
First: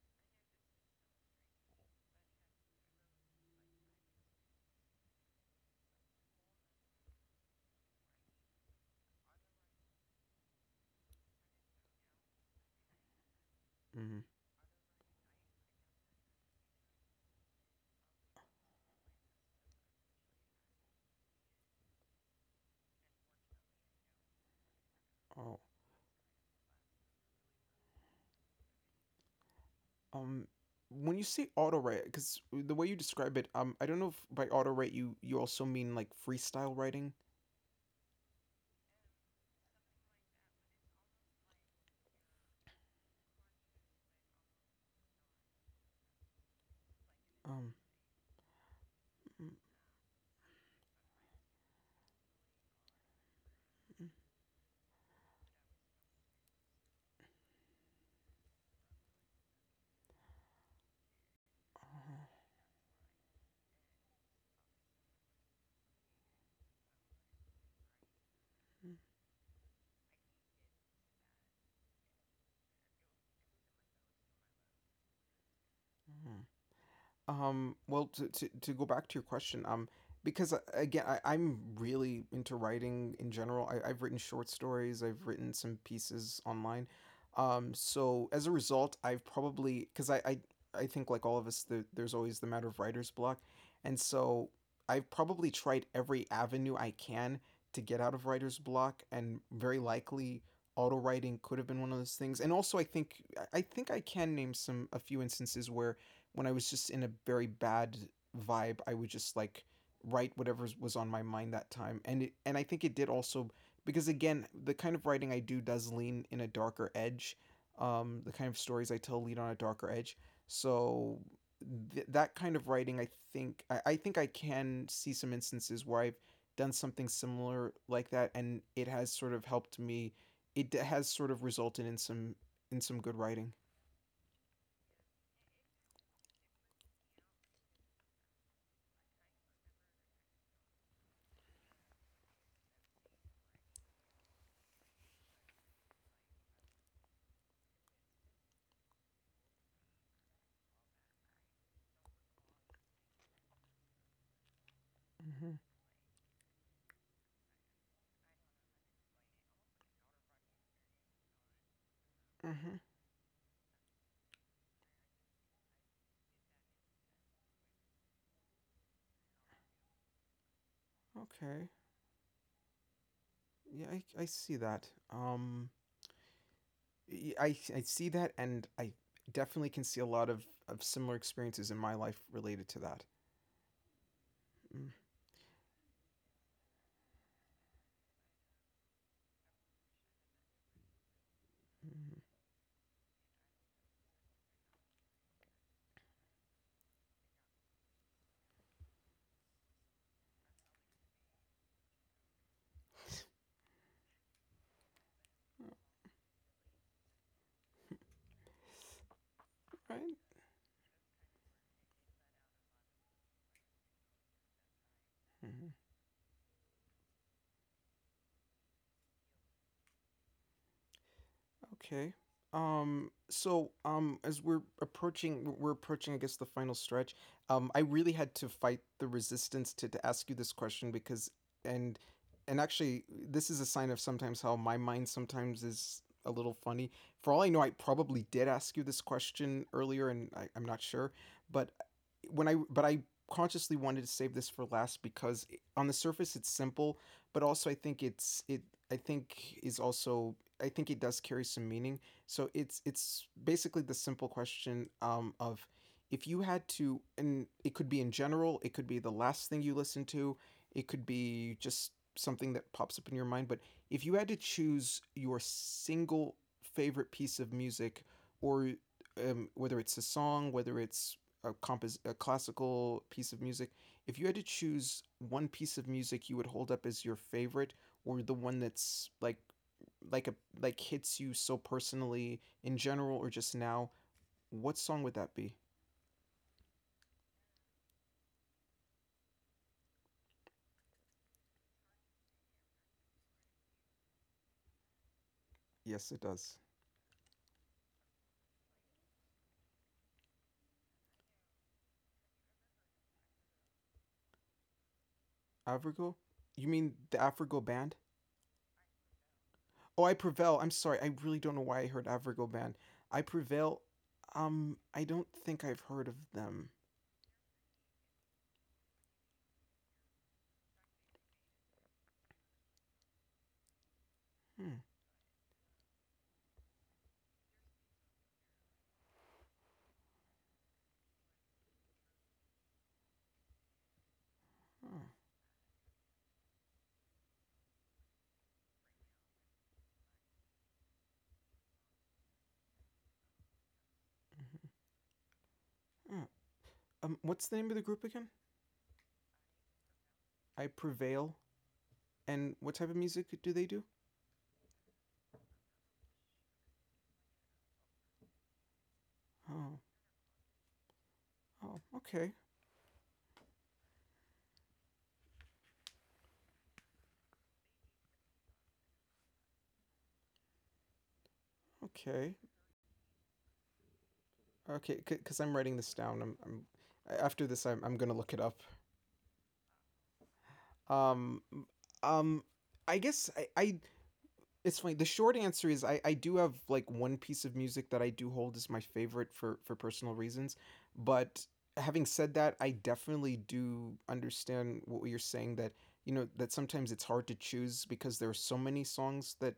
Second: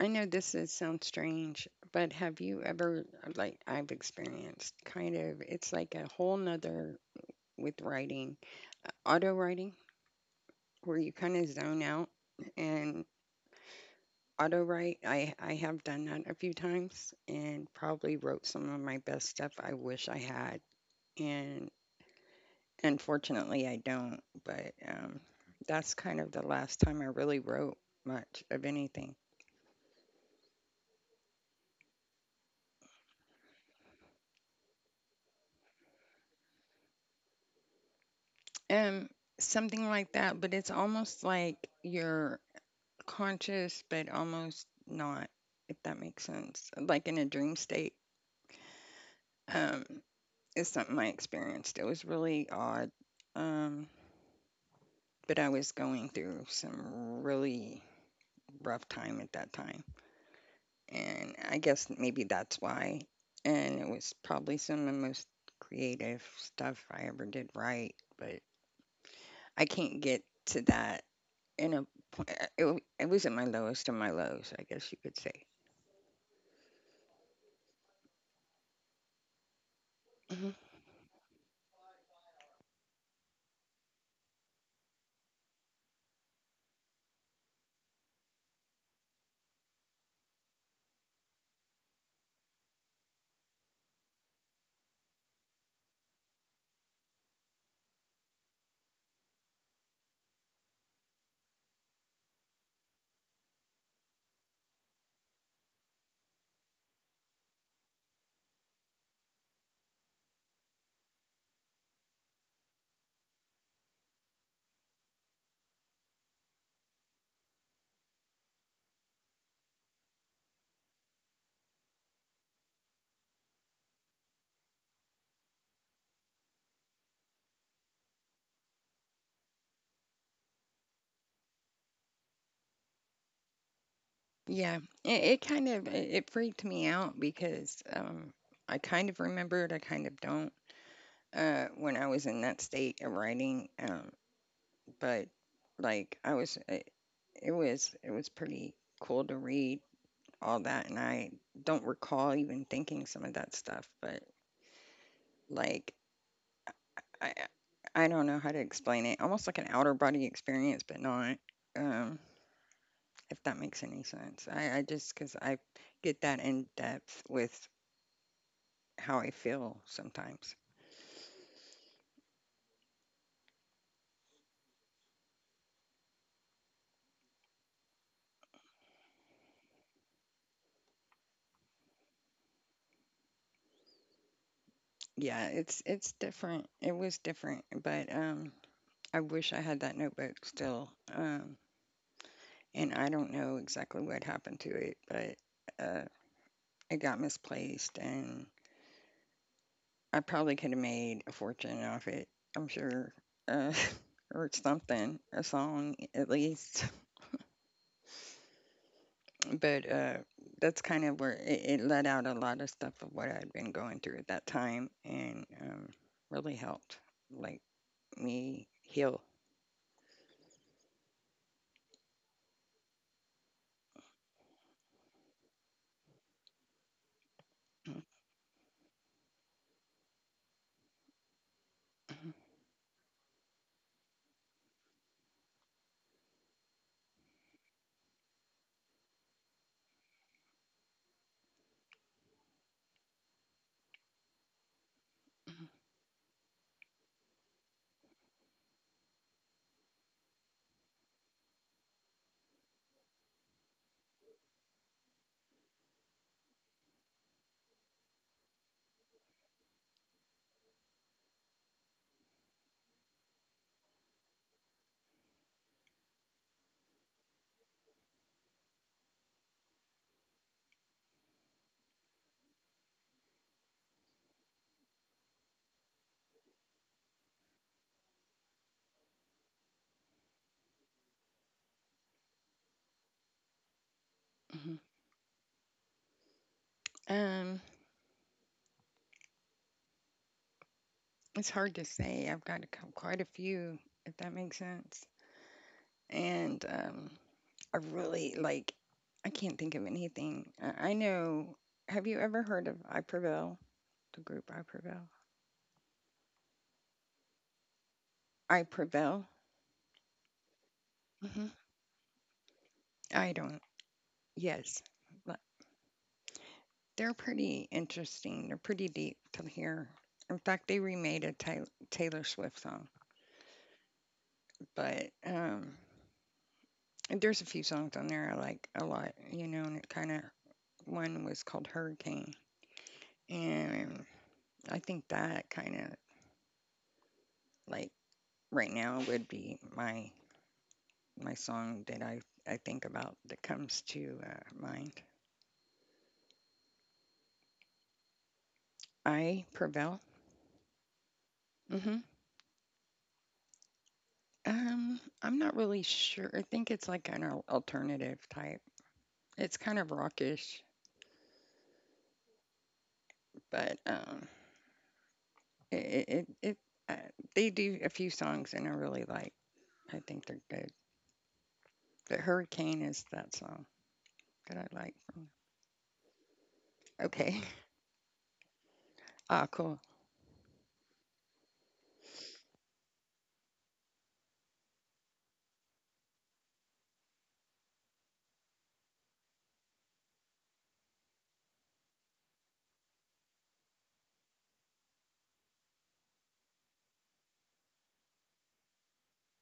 I know this is sounds strange, but have you ever like I've experienced kind of it's like a whole nother with writing, auto writing, where you kind of zone out and
Mm.
auto write. I have done that a few times and probably wrote some of my best stuff I wish I had. And unfortunately, I don't, but,
Oh.
that's kind of the last time I really wrote much of anything.
Um, when you say auto write, because the way you describe it, I don't know if by auto write you, also mean, like, freestyle writing.
Um, Something like that, but it's almost like you're conscious, but almost not, if that makes sense. Like in a dream
Um,
state,
mm, mm,
um, is something I experienced. It was really odd. Um,
mm,
but I was going through some really rough time at that time, and I guess
uh,
maybe that's why. And it was probably some of the most creative stuff I ever did write, but
mm,
I can't get to that in a. It, it was at my lowest of my lows, I guess you could say.
mm. Well, to go back to your question, because
Hmm
again, I'm really into writing in general. I've written short stories, I've written some pieces online. So, as a result, I've probably, because I think, like all of us, there's always the matter of writer's block. And so, I've probably tried every avenue I can to get out of writer's block, and very likely auto writing could have been one of those things. And also, I think I can name, some a few instances where, when I was just in a very bad vibe, I would just, like, write whatever was on my mind that time. And and I think it did also, because, again, the kind of writing I do does lean in a darker edge. The kind of stories I tell lean on a darker edge. So, that kind of writing, I think I can see some instances where I've done something similar like that, and it has sort of helped me. It has sort of resulted in some, good writing.
Yeah, it kind of it freaked me out because I kind of remember it, I kind of don't. When I was in that state of writing, but like I was, it was it was pretty cool to read all that, and I don't recall even thinking some of that stuff, but,
Mm-hmm.
like, I I don't know how to explain it, almost like an outer body experience, but not, um,
Mm-hmm.
if that makes any sense. I just because I get that in depth with how I feel sometimes.
Okay. Yeah, I see that. I see that, and I definitely can see a lot of, similar experiences in my life related to that. Mm-hmm.
Yeah, it's different. It was different, but, I wish I had that notebook still, and I don't know exactly what happened to it, but, uh, it got misplaced and I probably could have made a fortune off it, I'm sure, uh, *laughs* or something, a
All
song at least. *laughs* But
right.
that's kind of where it let out a lot of stuff of what I'd been going through at that time and
Mhm.
really helped, like, me heal.
Okay. So, as we're approaching, I guess, the final stretch. I really
*clears throat*
had to fight the resistance to, ask you this question, because, and and actually this is a sign of sometimes how my mind sometimes is a little funny. For all I know, I probably did ask you this question earlier, and I'm not sure, but when I but I consciously wanted to save this for last, because, on the surface, it's simple, but also I think it's it I think is also, I think it does carry some meaning. So it's basically the simple question, of, if you had to — and it could be in general, it could be the last thing you listen to, it could be just something that pops up in your mind — but if you had to choose your single favorite piece of music, or, whether it's a song, whether it's a classical piece of music, if you had to choose one piece of music you would hold up as your favorite, or the one that's like a like hits you so personally in general or just now, what song would that be?
Um, it's hard to say. I've got a, quite a few, if that makes sense.
Yes, it does.
And I really like. I can't think of anything. I know. Have you ever heard of I Prevail? The group I Prevail.
Afrigo? You mean the Afrigo band?
I Prevail.
Oh, I Prevail. I'm sorry. I really don't know
Hmm
why I heard Afrigo band. I
I don't.
Prevail.
Yes,
I don't
but
think I've heard of them.
they're pretty interesting. They're pretty deep to hear. In fact, they remade a Taylor Swift song,
Hmm.
but there's a few songs on there I like a lot. You know, and it kind of one was called Hurricane, and I
Huh.
think that kind of like right now would be my my song that I think about that comes to
Mhm.
mind.
Huh. What's the name of the group again?
I Prevail.
I Prevail.
Hmm
And what type of music do they do?
I'm not really sure. I think it's like an alternative type. It's
Oh,
kind of rockish,
oh, okay,
but it it, it uh, they do a few songs and I really like. I think they're good. The
okay,
Hurricane is that song that I
okay.
like. From,
Because I'm writing this down, I'm, after
okay,
this. I'm gonna look it up.
*laughs* ah, cool.
Um, um, I guess, I, it's funny. The short answer is, I do have like one piece of music that I do hold as my favorite for personal reasons, but having said that, I definitely do understand what you're saying, that, that sometimes it's hard to choose, because there are so many songs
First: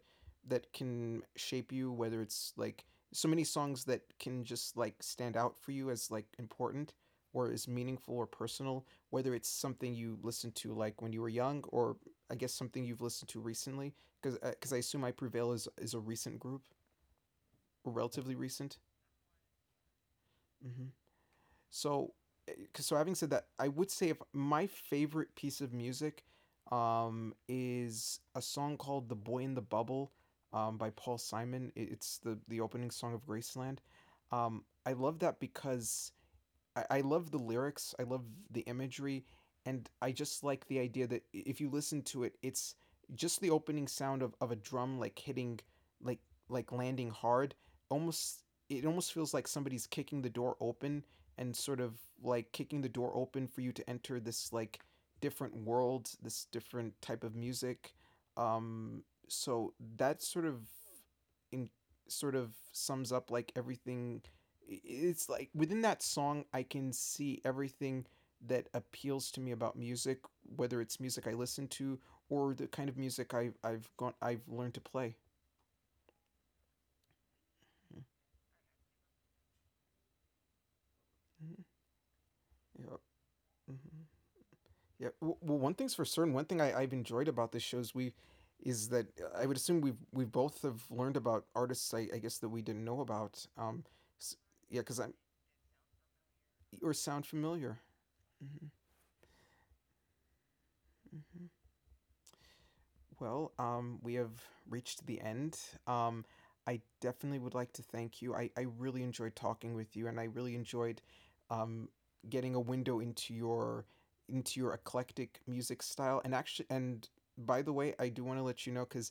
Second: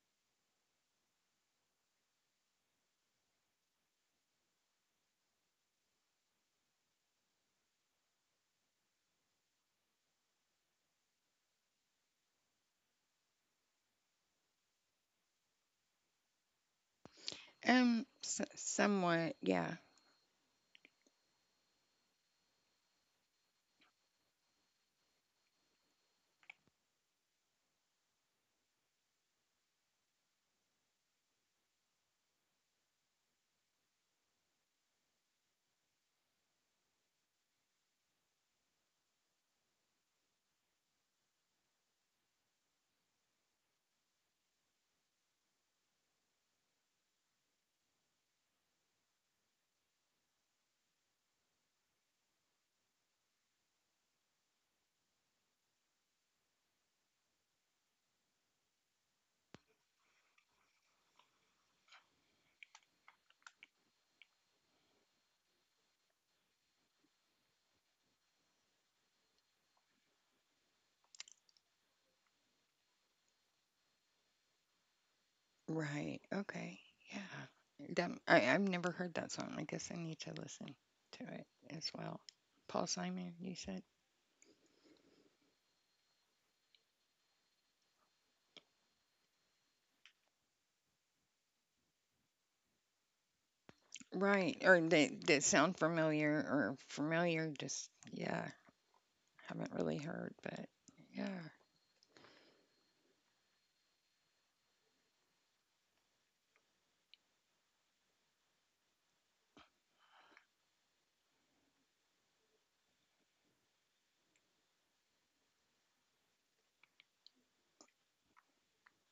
that can shape you, whether it's, like, so many songs that can just, like, stand out for you as, like, important, or as meaningful or personal, whether it's something you listened to, like, when you were young, or, I guess, something you've listened to recently, because, I assume I Prevail is a recent group, or relatively
S
recent.
Somewhat, yeah.
Mm-hmm. So, eh, having said that, I would say, if my favorite piece of music, is a song called "The Boy in the Bubble," by Paul Simon. It's the opening song of Graceland. I love that because I love the lyrics. I love the imagery, and I just like the idea that if you listen to it, it's just the opening sound of a drum like hitting, like like landing hard. Almost, it almost feels like somebody's kicking the door open and sort of like kicking the door open for you to enter this like different world, this different type of music. Um, so that sort of in sort of Sums up like everything, it's like within that song I can see everything that appeals to me about music, whether it's music I listen to or the kind of music I've gone I've learned to play.
Right. Okay. Yeah. That, I've never heard that song. I guess I need to listen to it
Mm-hmm.
as well. Paul
Yeah.
Simon, you said?
Mm-hmm. Well, one thing's for certain, one I've enjoyed about this show is that I would assume we both have learned about I guess that we didn't know about. um s-
Right. Or
yeah because i'm
they sound familiar or
or sound
familiar,
familiar.
just, yeah,
Mm-hmm.
haven't really heard, but yeah.
Mm-hmm. Well, we have reached the end. Um, I definitely would like to thank you. I really enjoyed talking with you, and I really enjoyed um, getting a window into your eclectic music style. And actually, and by the way, I do want to let you know because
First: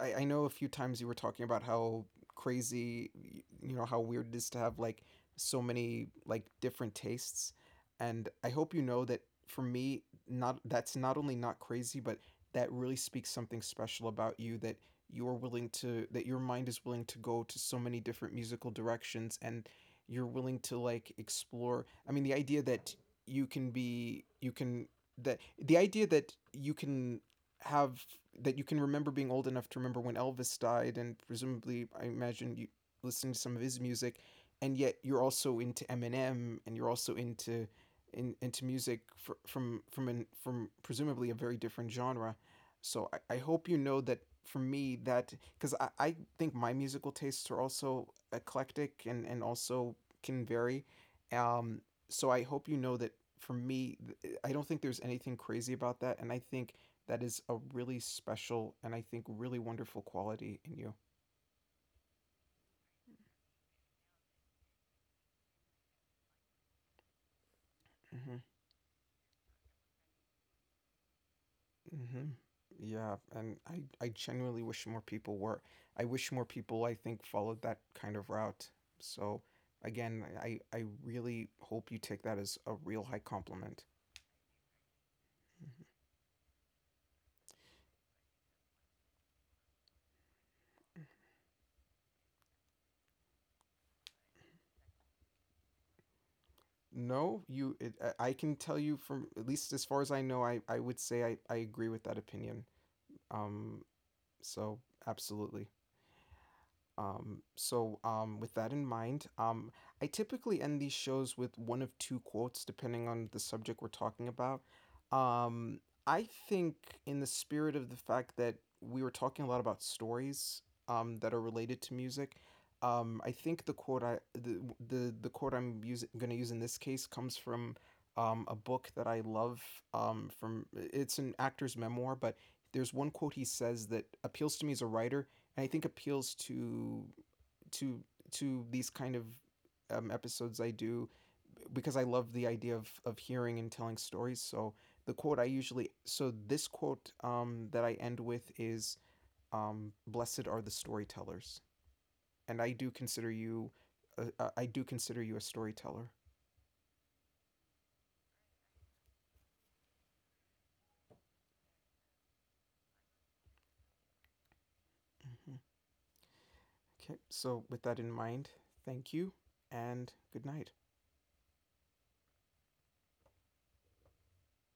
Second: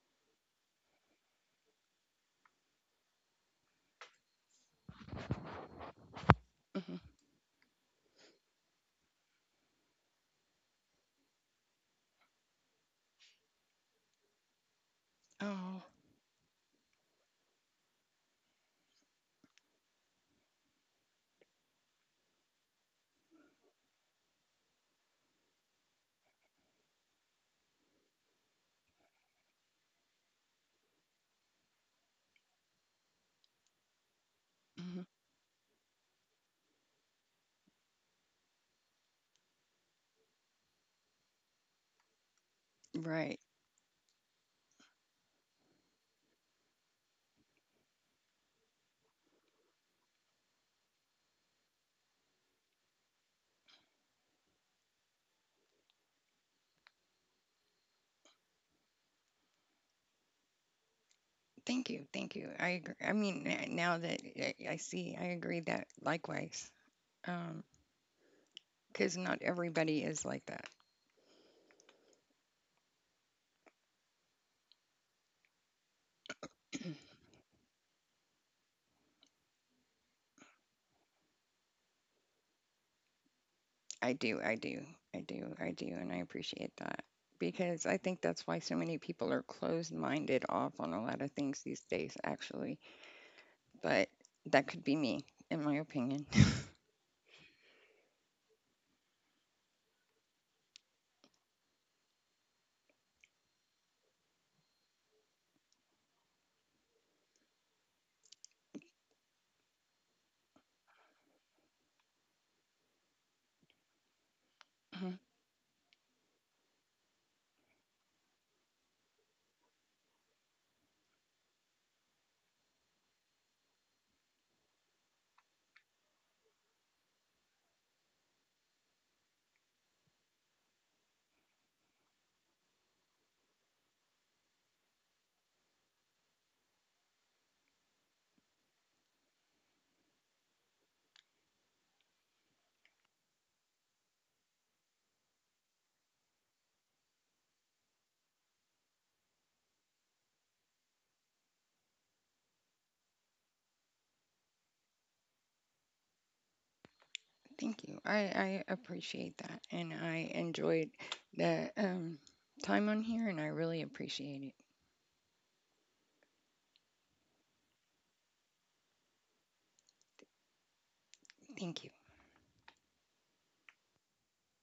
I know a few times you were talking about how crazy, how weird it is to have like so many like different
hmm
tastes, and I hope you know that for me, not that's not only not crazy, but that really speaks something special about you, that you're willing
Oh,
to that your mind is willing to go to so many different musical directions and you're willing to like explore. I mean, the idea that you can be you can that the idea that you can have that you can remember being old enough to remember when Elvis died, and presumably I imagine you listening to some of his music, and yet
hmm
you're also into Eminem and you're also into music from presumably a very different genre. So I
right.
hope you know that for me that, because I think my musical tastes are also eclectic and also can vary. Um, so I hope you know that for me, I don't think there's anything crazy about that. And I think that is a really special and I think really wonderful quality in you.
Thank you. Thank you. I agree. I mean, now that I see, I agree that likewise. Um,
Mhm.
because not everybody is like that.
Hmm. Yeah, and I genuinely wish more people were. I wish more people I think followed that kind of route. So again, I really hope you take that as a real high compliment.
I do, I do, I do, I do, and I appreciate that because I think that's why so many people are closed minded off on a lot of things these days, actually. But that could be me, in my opinion. *laughs*
No, you it, I can tell you from at least as far as I know, I would say I agree with that opinion. Um, so absolutely. With that in mind, I typically end these shows with one of two quotes, depending on the subject we're talking about.
Mhm.
Um, I think, in the spirit of the fact that we were talking a lot about stories, that are related to music, I think the quote I'm using going to use in this case comes from, a book that I love. From It's an actor's memoir, but there's one quote he says that appeals to me as a writer, I think appeals to to these kind of episodes I do, because I love the idea of hearing and telling stories. So the quote I usually so this quote, that I end with is, "Blessed are the storytellers," and I do consider you, I do consider you a storyteller.
Thank you. I appreciate that, and I enjoyed the time on here, and I really appreciate it.
Hmm. Okay, so with that in mind, thank you and good night.
Thank you.